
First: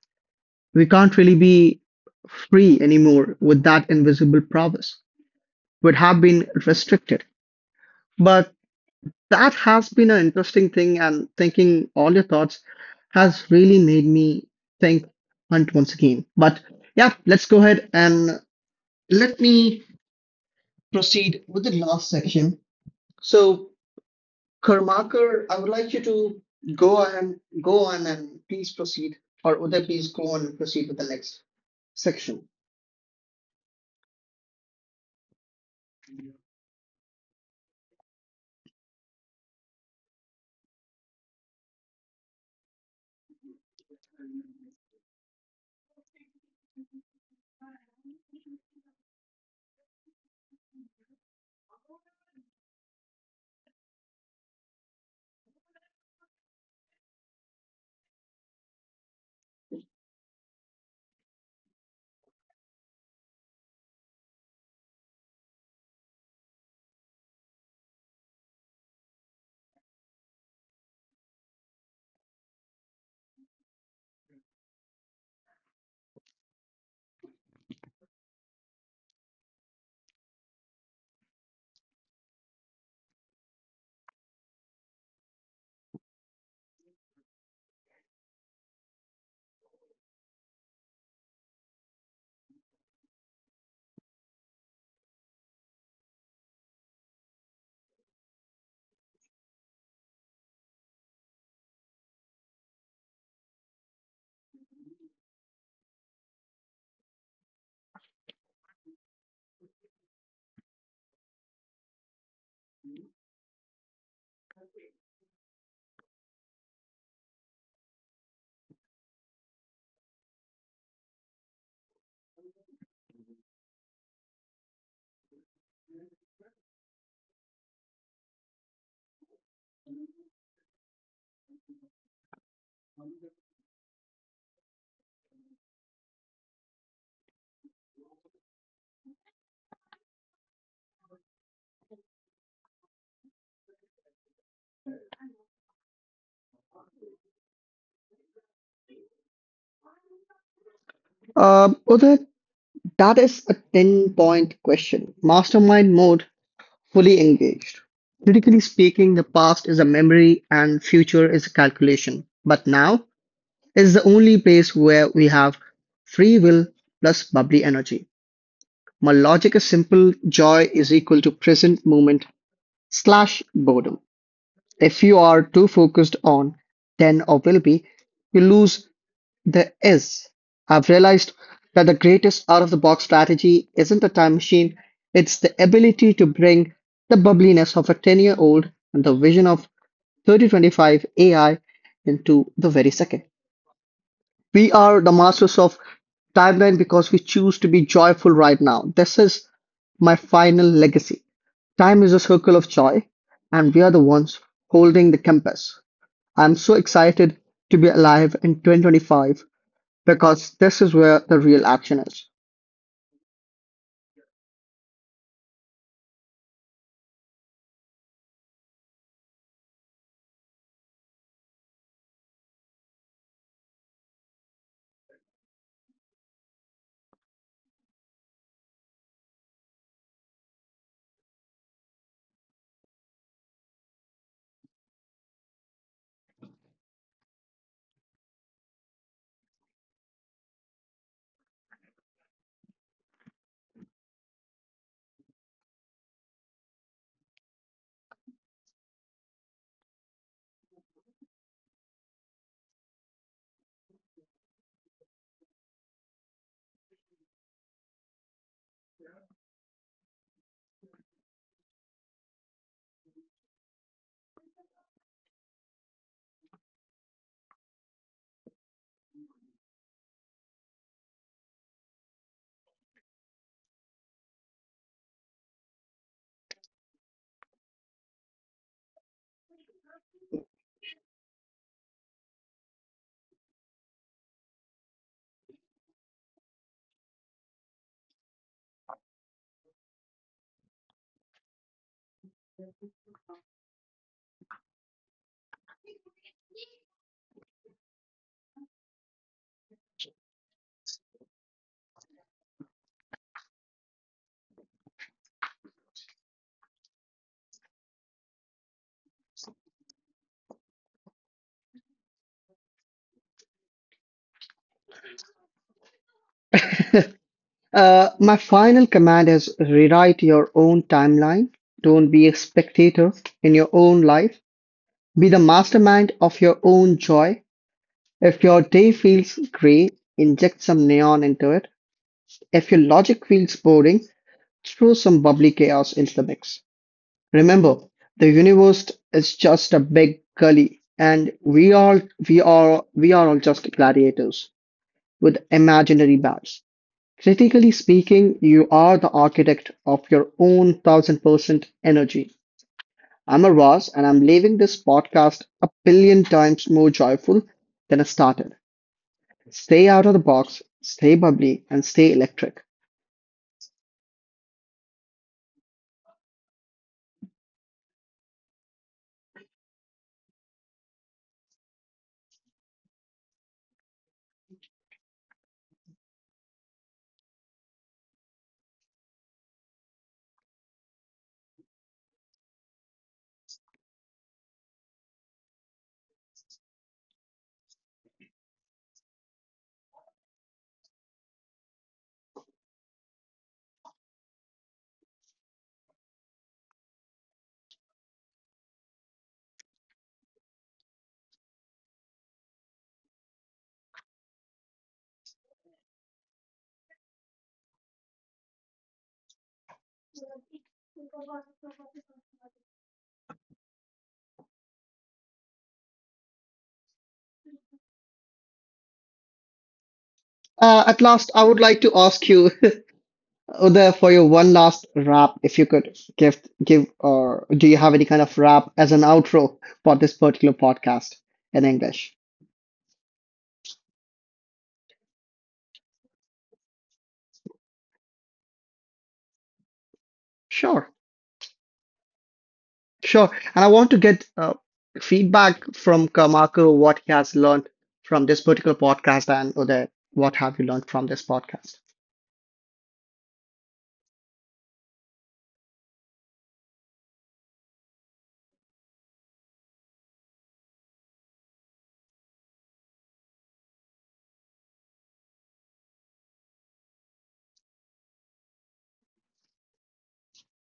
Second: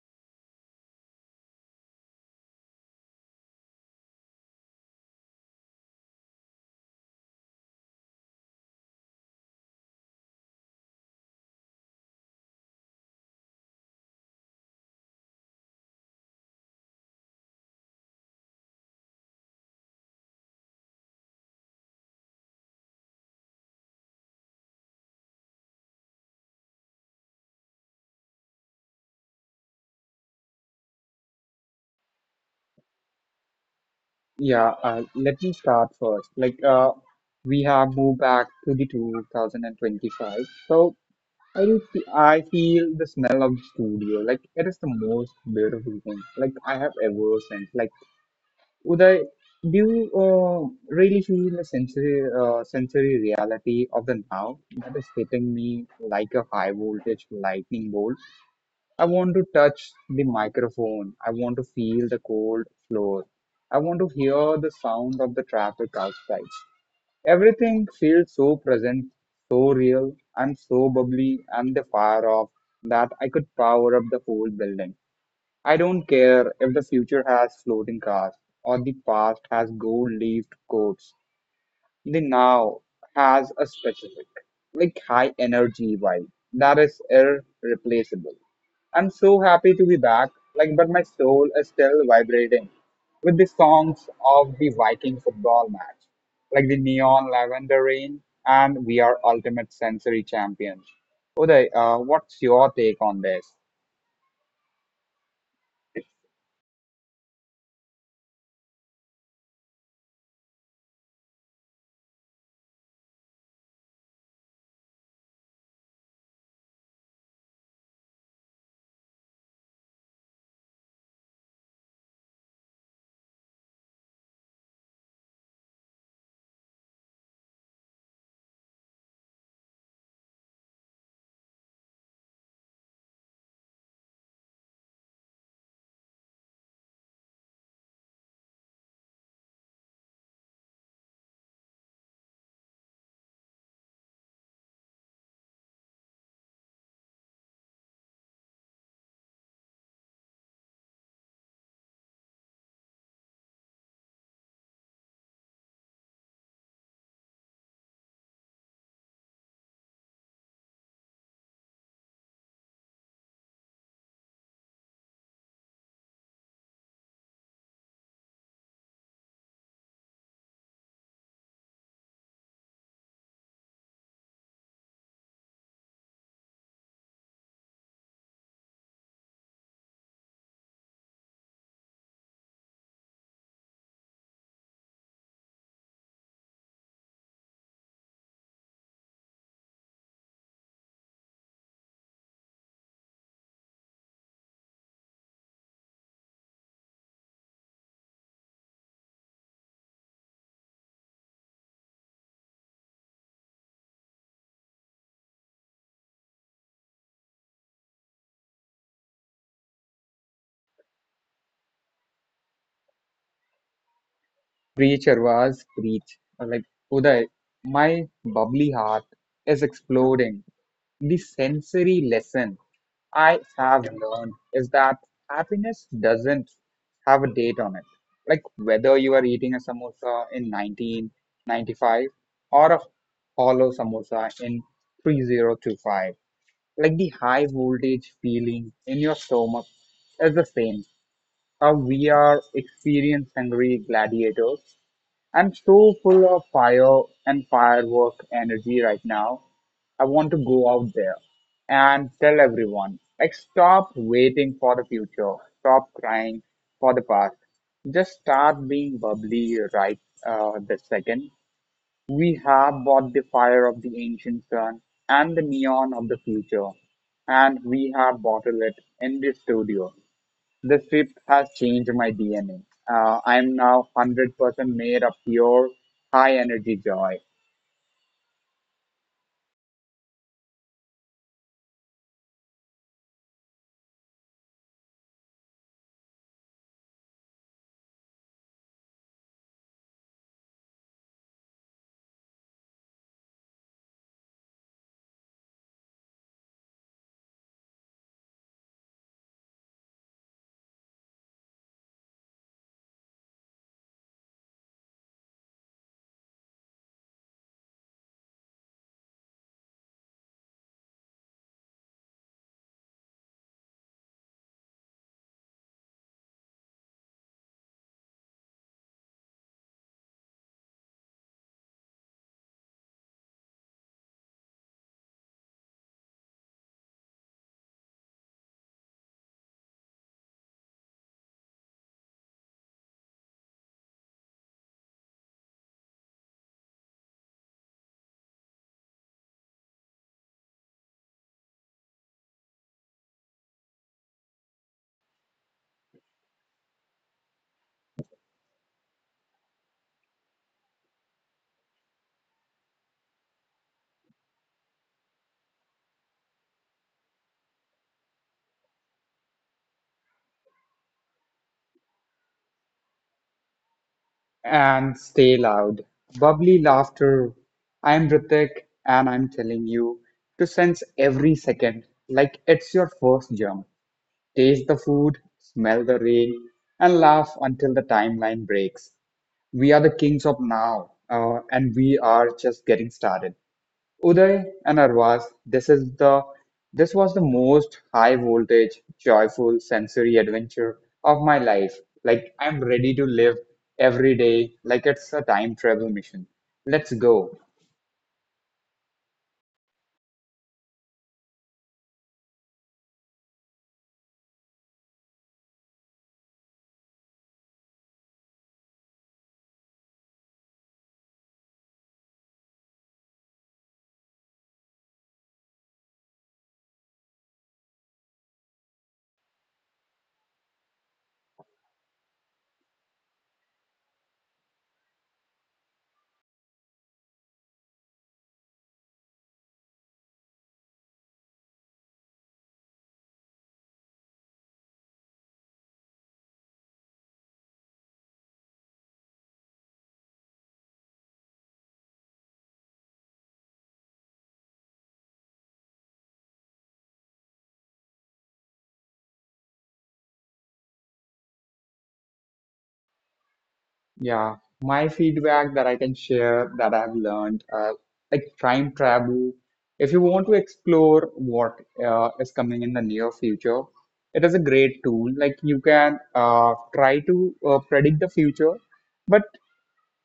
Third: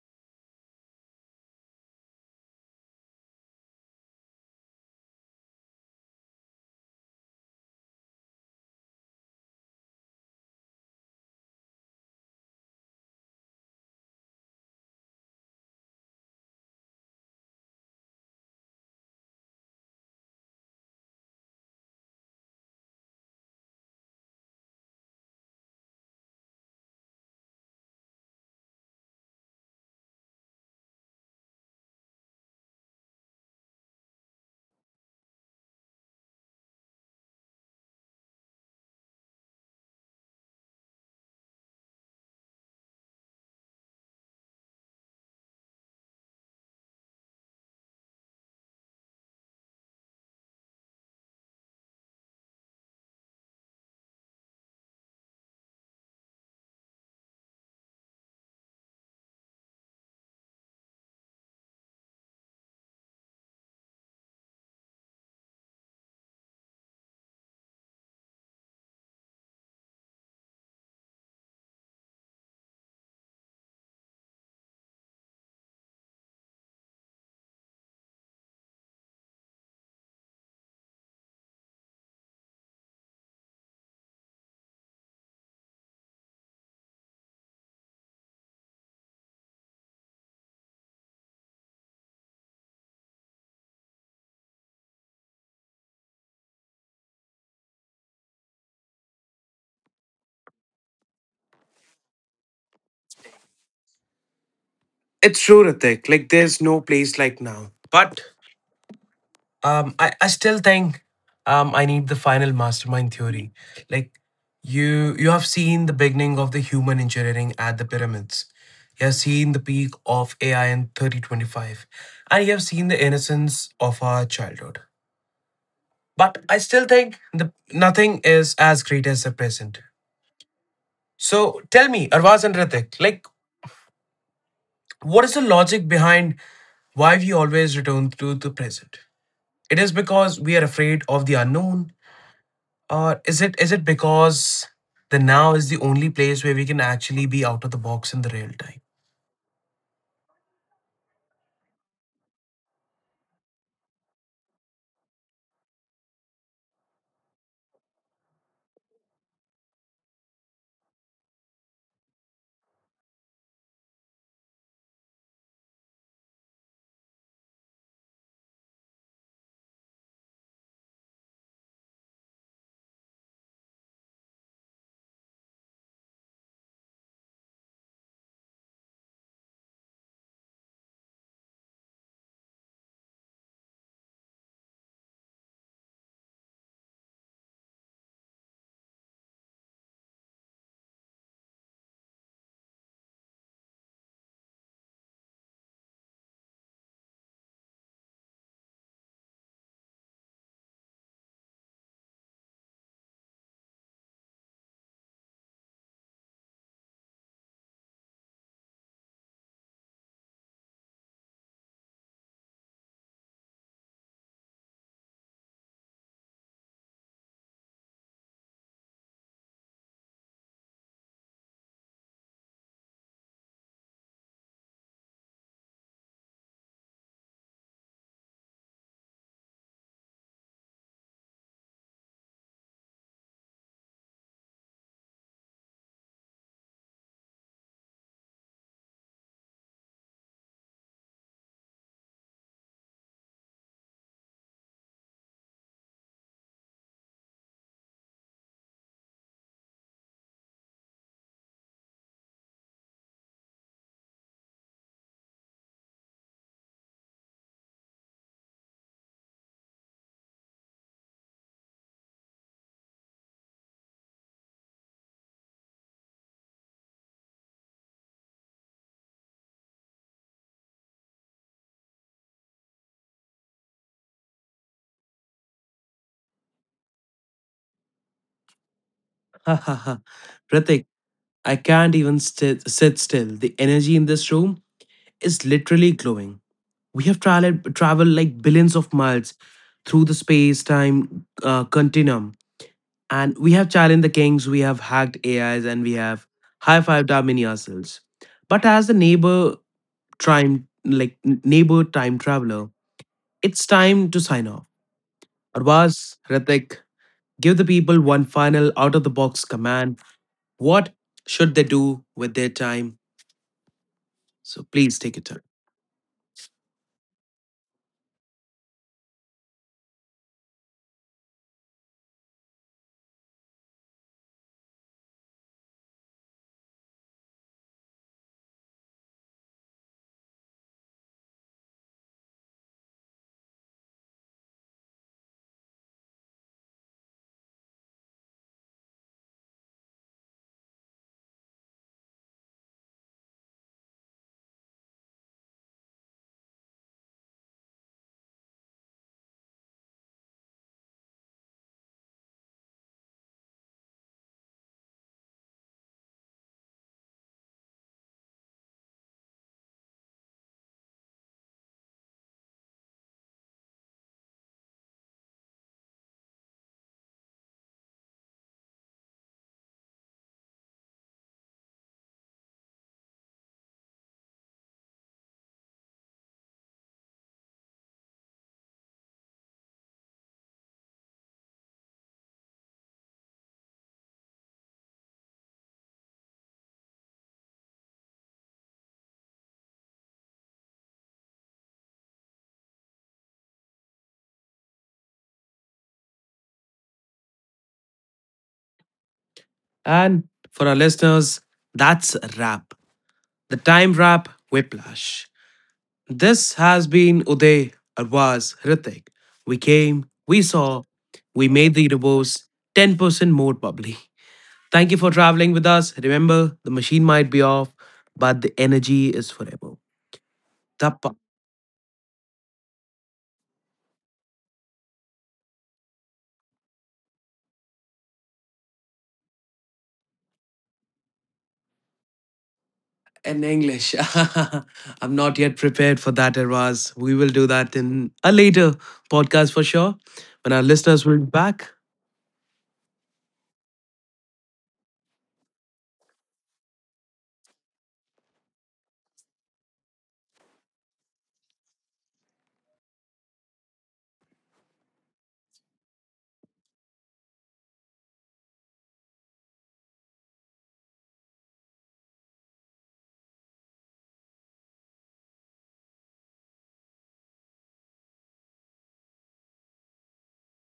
We can't really be free anymore with that invisible prowess. Would have been restricted. But that has been an interesting thing, and thinking all your thoughts has really made me think Hunt once again. But yeah, let's go ahead and let me proceed with the last section. So, Karmakar, I would like you to go ahead, go on and please proceed, or Uday, please go on and proceed with the next section.
Yeah, uh, let me start first, like uh, we have moved back to the twenty twenty-five. So I do fe- I feel the smell of the studio like it is the most beautiful thing like I have ever sensed. Like Uday, do you uh, really feel the sensory, uh, sensory reality of the now that is hitting me like a high voltage lightning bolt? I want to touch the microphone. I want to feel the cold floor. I want to hear the sound of the traffic outside. Everything feels so present, so real, and so bubbly, and the fire off that I could power up the whole building. I don't care if the future has floating cars or the past has gold-leafed coats. The now has a specific, like, high energy vibe that is irreplaceable. I'm so happy to be back, like, but my soul is still vibrating with the songs of the Viking football match, like the neon lavender rain, and we are ultimate sensory champions. Uday, uh, what's your take on this?
It's true, Ritik. Like there's no place like now. But um, I, I still think, um, I need the final mastermind theory. Like you you have seen the beginning of the human engineering at the pyramids. You have seen the peak of A I in thirty twenty-five. And you have seen the innocence of our childhood. But I still think the nothing is as great as the present. So tell me, Arvaz and Ritik, like what is the logic behind why we always return to the present? It is because we are afraid of the unknown. Uh, is it is it because the now is the only place where we can actually be out of the box in the real time?
Um, Uday, that is a ten point question. Mastermind mode fully engaged. Critically speaking, the past is a memory and future is a calculation. But now is the only place where we have free will plus bubbly energy. My logic is simple joy is equal to present moment slash boredom. If you are too focused on then or will be, you lose there is. Have realized that the greatest out-of-the-box strategy isn't a time machine, it's the ability to bring the bubbliness of a ten-year-old and the vision of thirty twenty-five A I into the very second. We are the masters of timeline because we choose to be joyful right now. This is my final legacy. Time is a circle of joy, and we are the ones holding the compass. I'm so excited to be alive in two thousand twenty-five because this is where the real action is.
Preach, was preach. Like Uday, my bubbly heart is exploding. The sensory lesson I have learned is that happiness doesn't have a date on it. Like whether you are eating a samosa in nineteen ninety-five or a hollow samosa in thirty twenty-five, like the high voltage feeling in your stomach is the same. How we are experience hungry gladiators. I'm so full of fire and firework energy right now. I want to go out there and tell everyone, like, stop waiting for the future, stop crying for the past. Just start being bubbly right uh, this second. We have bought the fire of the ancient sun and the neon of the future, and we have bottled it in the studio. This trip has changed my D N A. Uh, I'm now one hundred percent made of pure, high energy joy.
Ha ha ha. Pratik, I can't even st- sit still. The energy in this room is literally glowing. We have traveled traveled like billions of miles through the space-time uh, continuum, and we have challenged the kings. We have hacked A Is, and we have high-fived our mini ourselves. But as the neighbor time, like n- neighbor time traveler, it's time to sign off. Arvaz, Ritik, give the people one final out of the box command. What should they do with their time? So please take your time.
Uh, my final command is rewrite your own timeline. Don't be a spectator in your own life. Be the mastermind of your own joy. If your day feels gray, inject some neon into it. If your logic feels boring, throw some bubbly chaos into the mix. Remember, the universe is just a big gully, and we all we are we are all just gladiators with imaginary bats. Critically speaking, you are the architect of your own thousand percent energy. I'm a Ross, and I'm leaving this podcast a billion times more joyful than I started. Stay out of the box, stay bubbly, and stay electric.
And stay loud, bubbly laughter. I'm Ritik and I'm telling you to sense every second like it's your first jump. Taste the food, smell the rain, and laugh until the timeline breaks. We are the kings of now, uh, and we are just getting started. Uday and Arvaz, this is the this was the most high voltage, joyful sensory adventure of my life. Like I'm ready to live every day like it's a time travel mission. Let's go.
And for our listeners, that's a wrap. The time wrap whiplash. This has been Uday, Arvaz, Ritik. We came, we saw, we made the universe ten percent more bubbly. Thank you for traveling with us. Remember, the machine might be off, but the energy is forever.
Uh, at
Tappa.
last, I would like to ask you, Uday, for your one last rap, if you could give give or do you have any kind of rap as an outro for this particular podcast in English?
In English. I'm not yet prepared for that, Irvaz. We will do that in a later podcast for sure when our
Sure.
listeners will be back.
Sure. And I want to get uh, feedback from Marco, what he has learned from this particular podcast, and Uday, what have you learned from this podcast?
Yeah, my feedback that I can share that I've learned, uh, like time travel. If you want to explore what uh, is coming in the near future, it is a great tool. Like you can uh, try to uh, predict the future, but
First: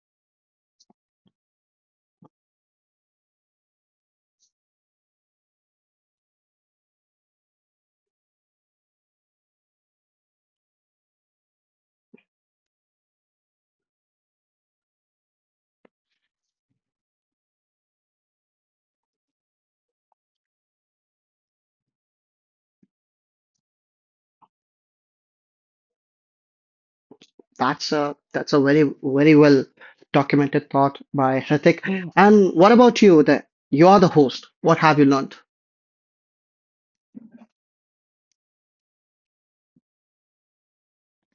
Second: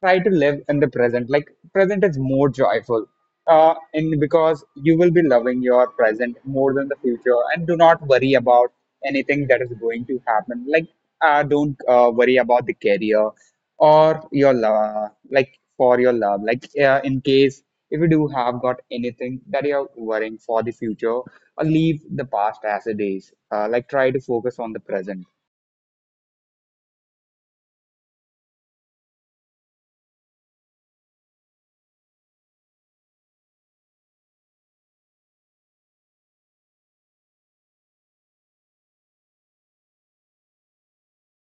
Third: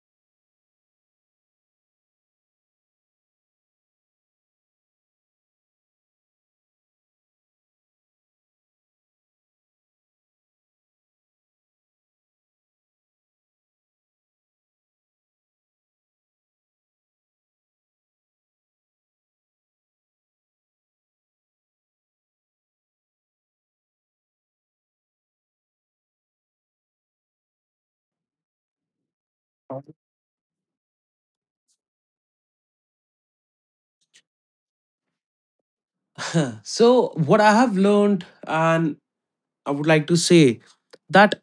try to live in the present. Like present is more joyful, uh, and because you will be loving your present more than the future, and do not worry about anything that is going to happen. Like uh, don't uh, worry about the career or your love, like for your love. Like uh, in case if you do have got anything that you are worrying for the future, uh, leave the past as it is. Uh, like try to focus on the present.
That's a that's a very very well documented thought by Hrithik. And what about you, Uday? You are the host. What have you learned?
so, what I have learned, and I would like to say that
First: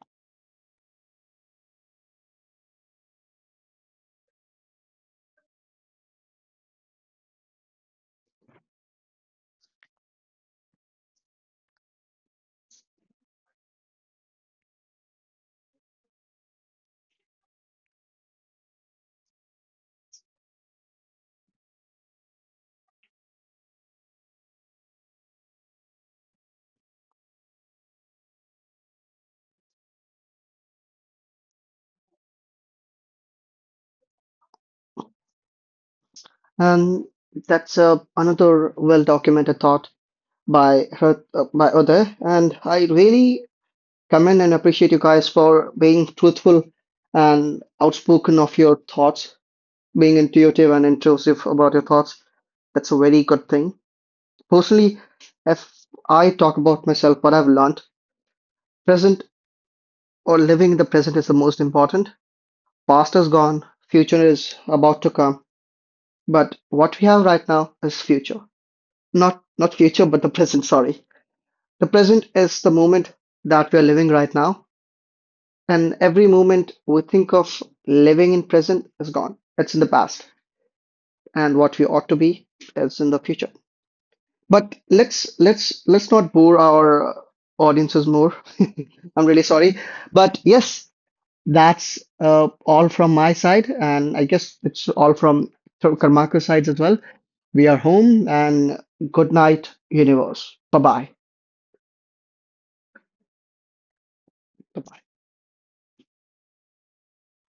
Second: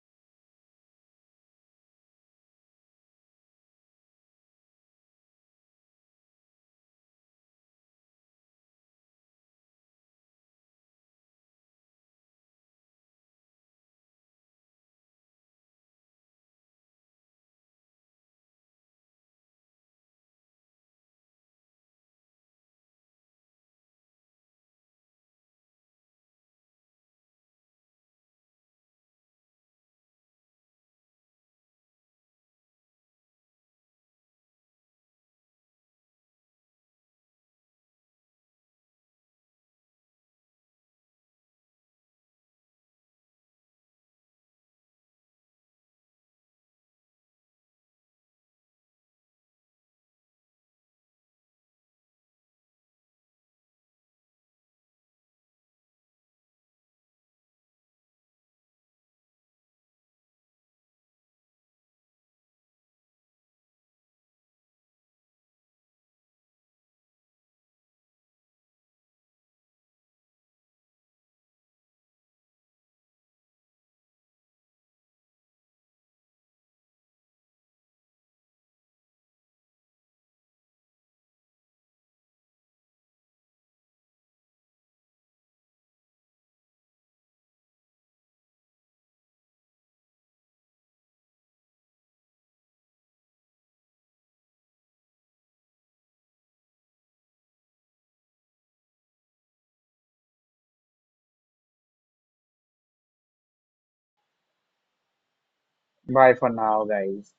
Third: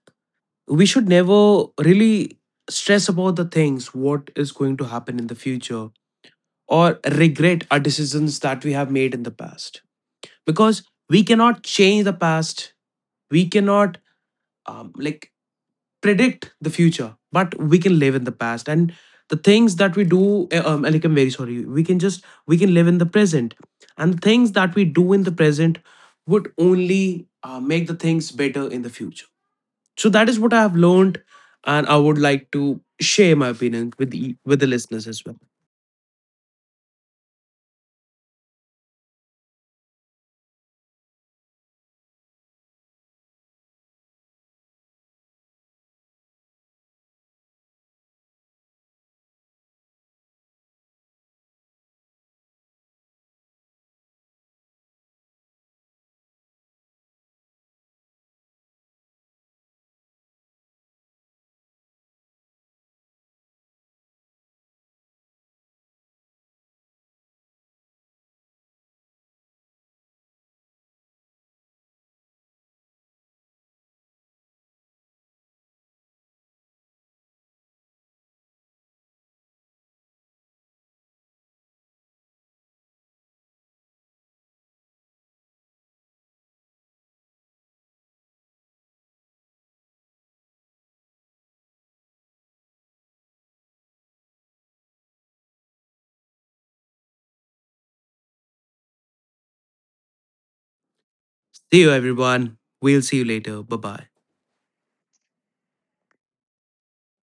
we should never really stress about the things what is going to happen in the future or regret our decisions that we have made in the past, because we cannot change the past, we cannot, um, like, predict the future, but we can live in the past. And the things that we do, eh, um, like, I'm very sorry, we can just we can live in the present, and the things that we do in the present would only uh, make the things better in the future. So that is what I have learned, and I would like to share my opinion with the with the listeners as well.
And that's uh, another well documented thought by Hrith, uh, by Uday. And I really commend and appreciate you guys for being truthful and outspoken of your thoughts, being intuitive and intrusive about your thoughts. That's a very good thing. Personally, if I talk about myself, what I've learned, present or living the present is the most important. Past is gone, future is about to come, but what we have right now is future. Not not future, but the present, sorry. The present is the moment that we are living right now. And every moment we think of living in present is gone. It's in the past. And what we ought to be is in the future. But let's let's let's not bore our audiences more. I'm really sorry. But yes, that's uh, all from my side, and I guess it's all from Karmaku's sides as well. We are home and good night, universe. Bye
See you, everyone. We'll see you later. Bye bye.
bye.
Bye for now, guys.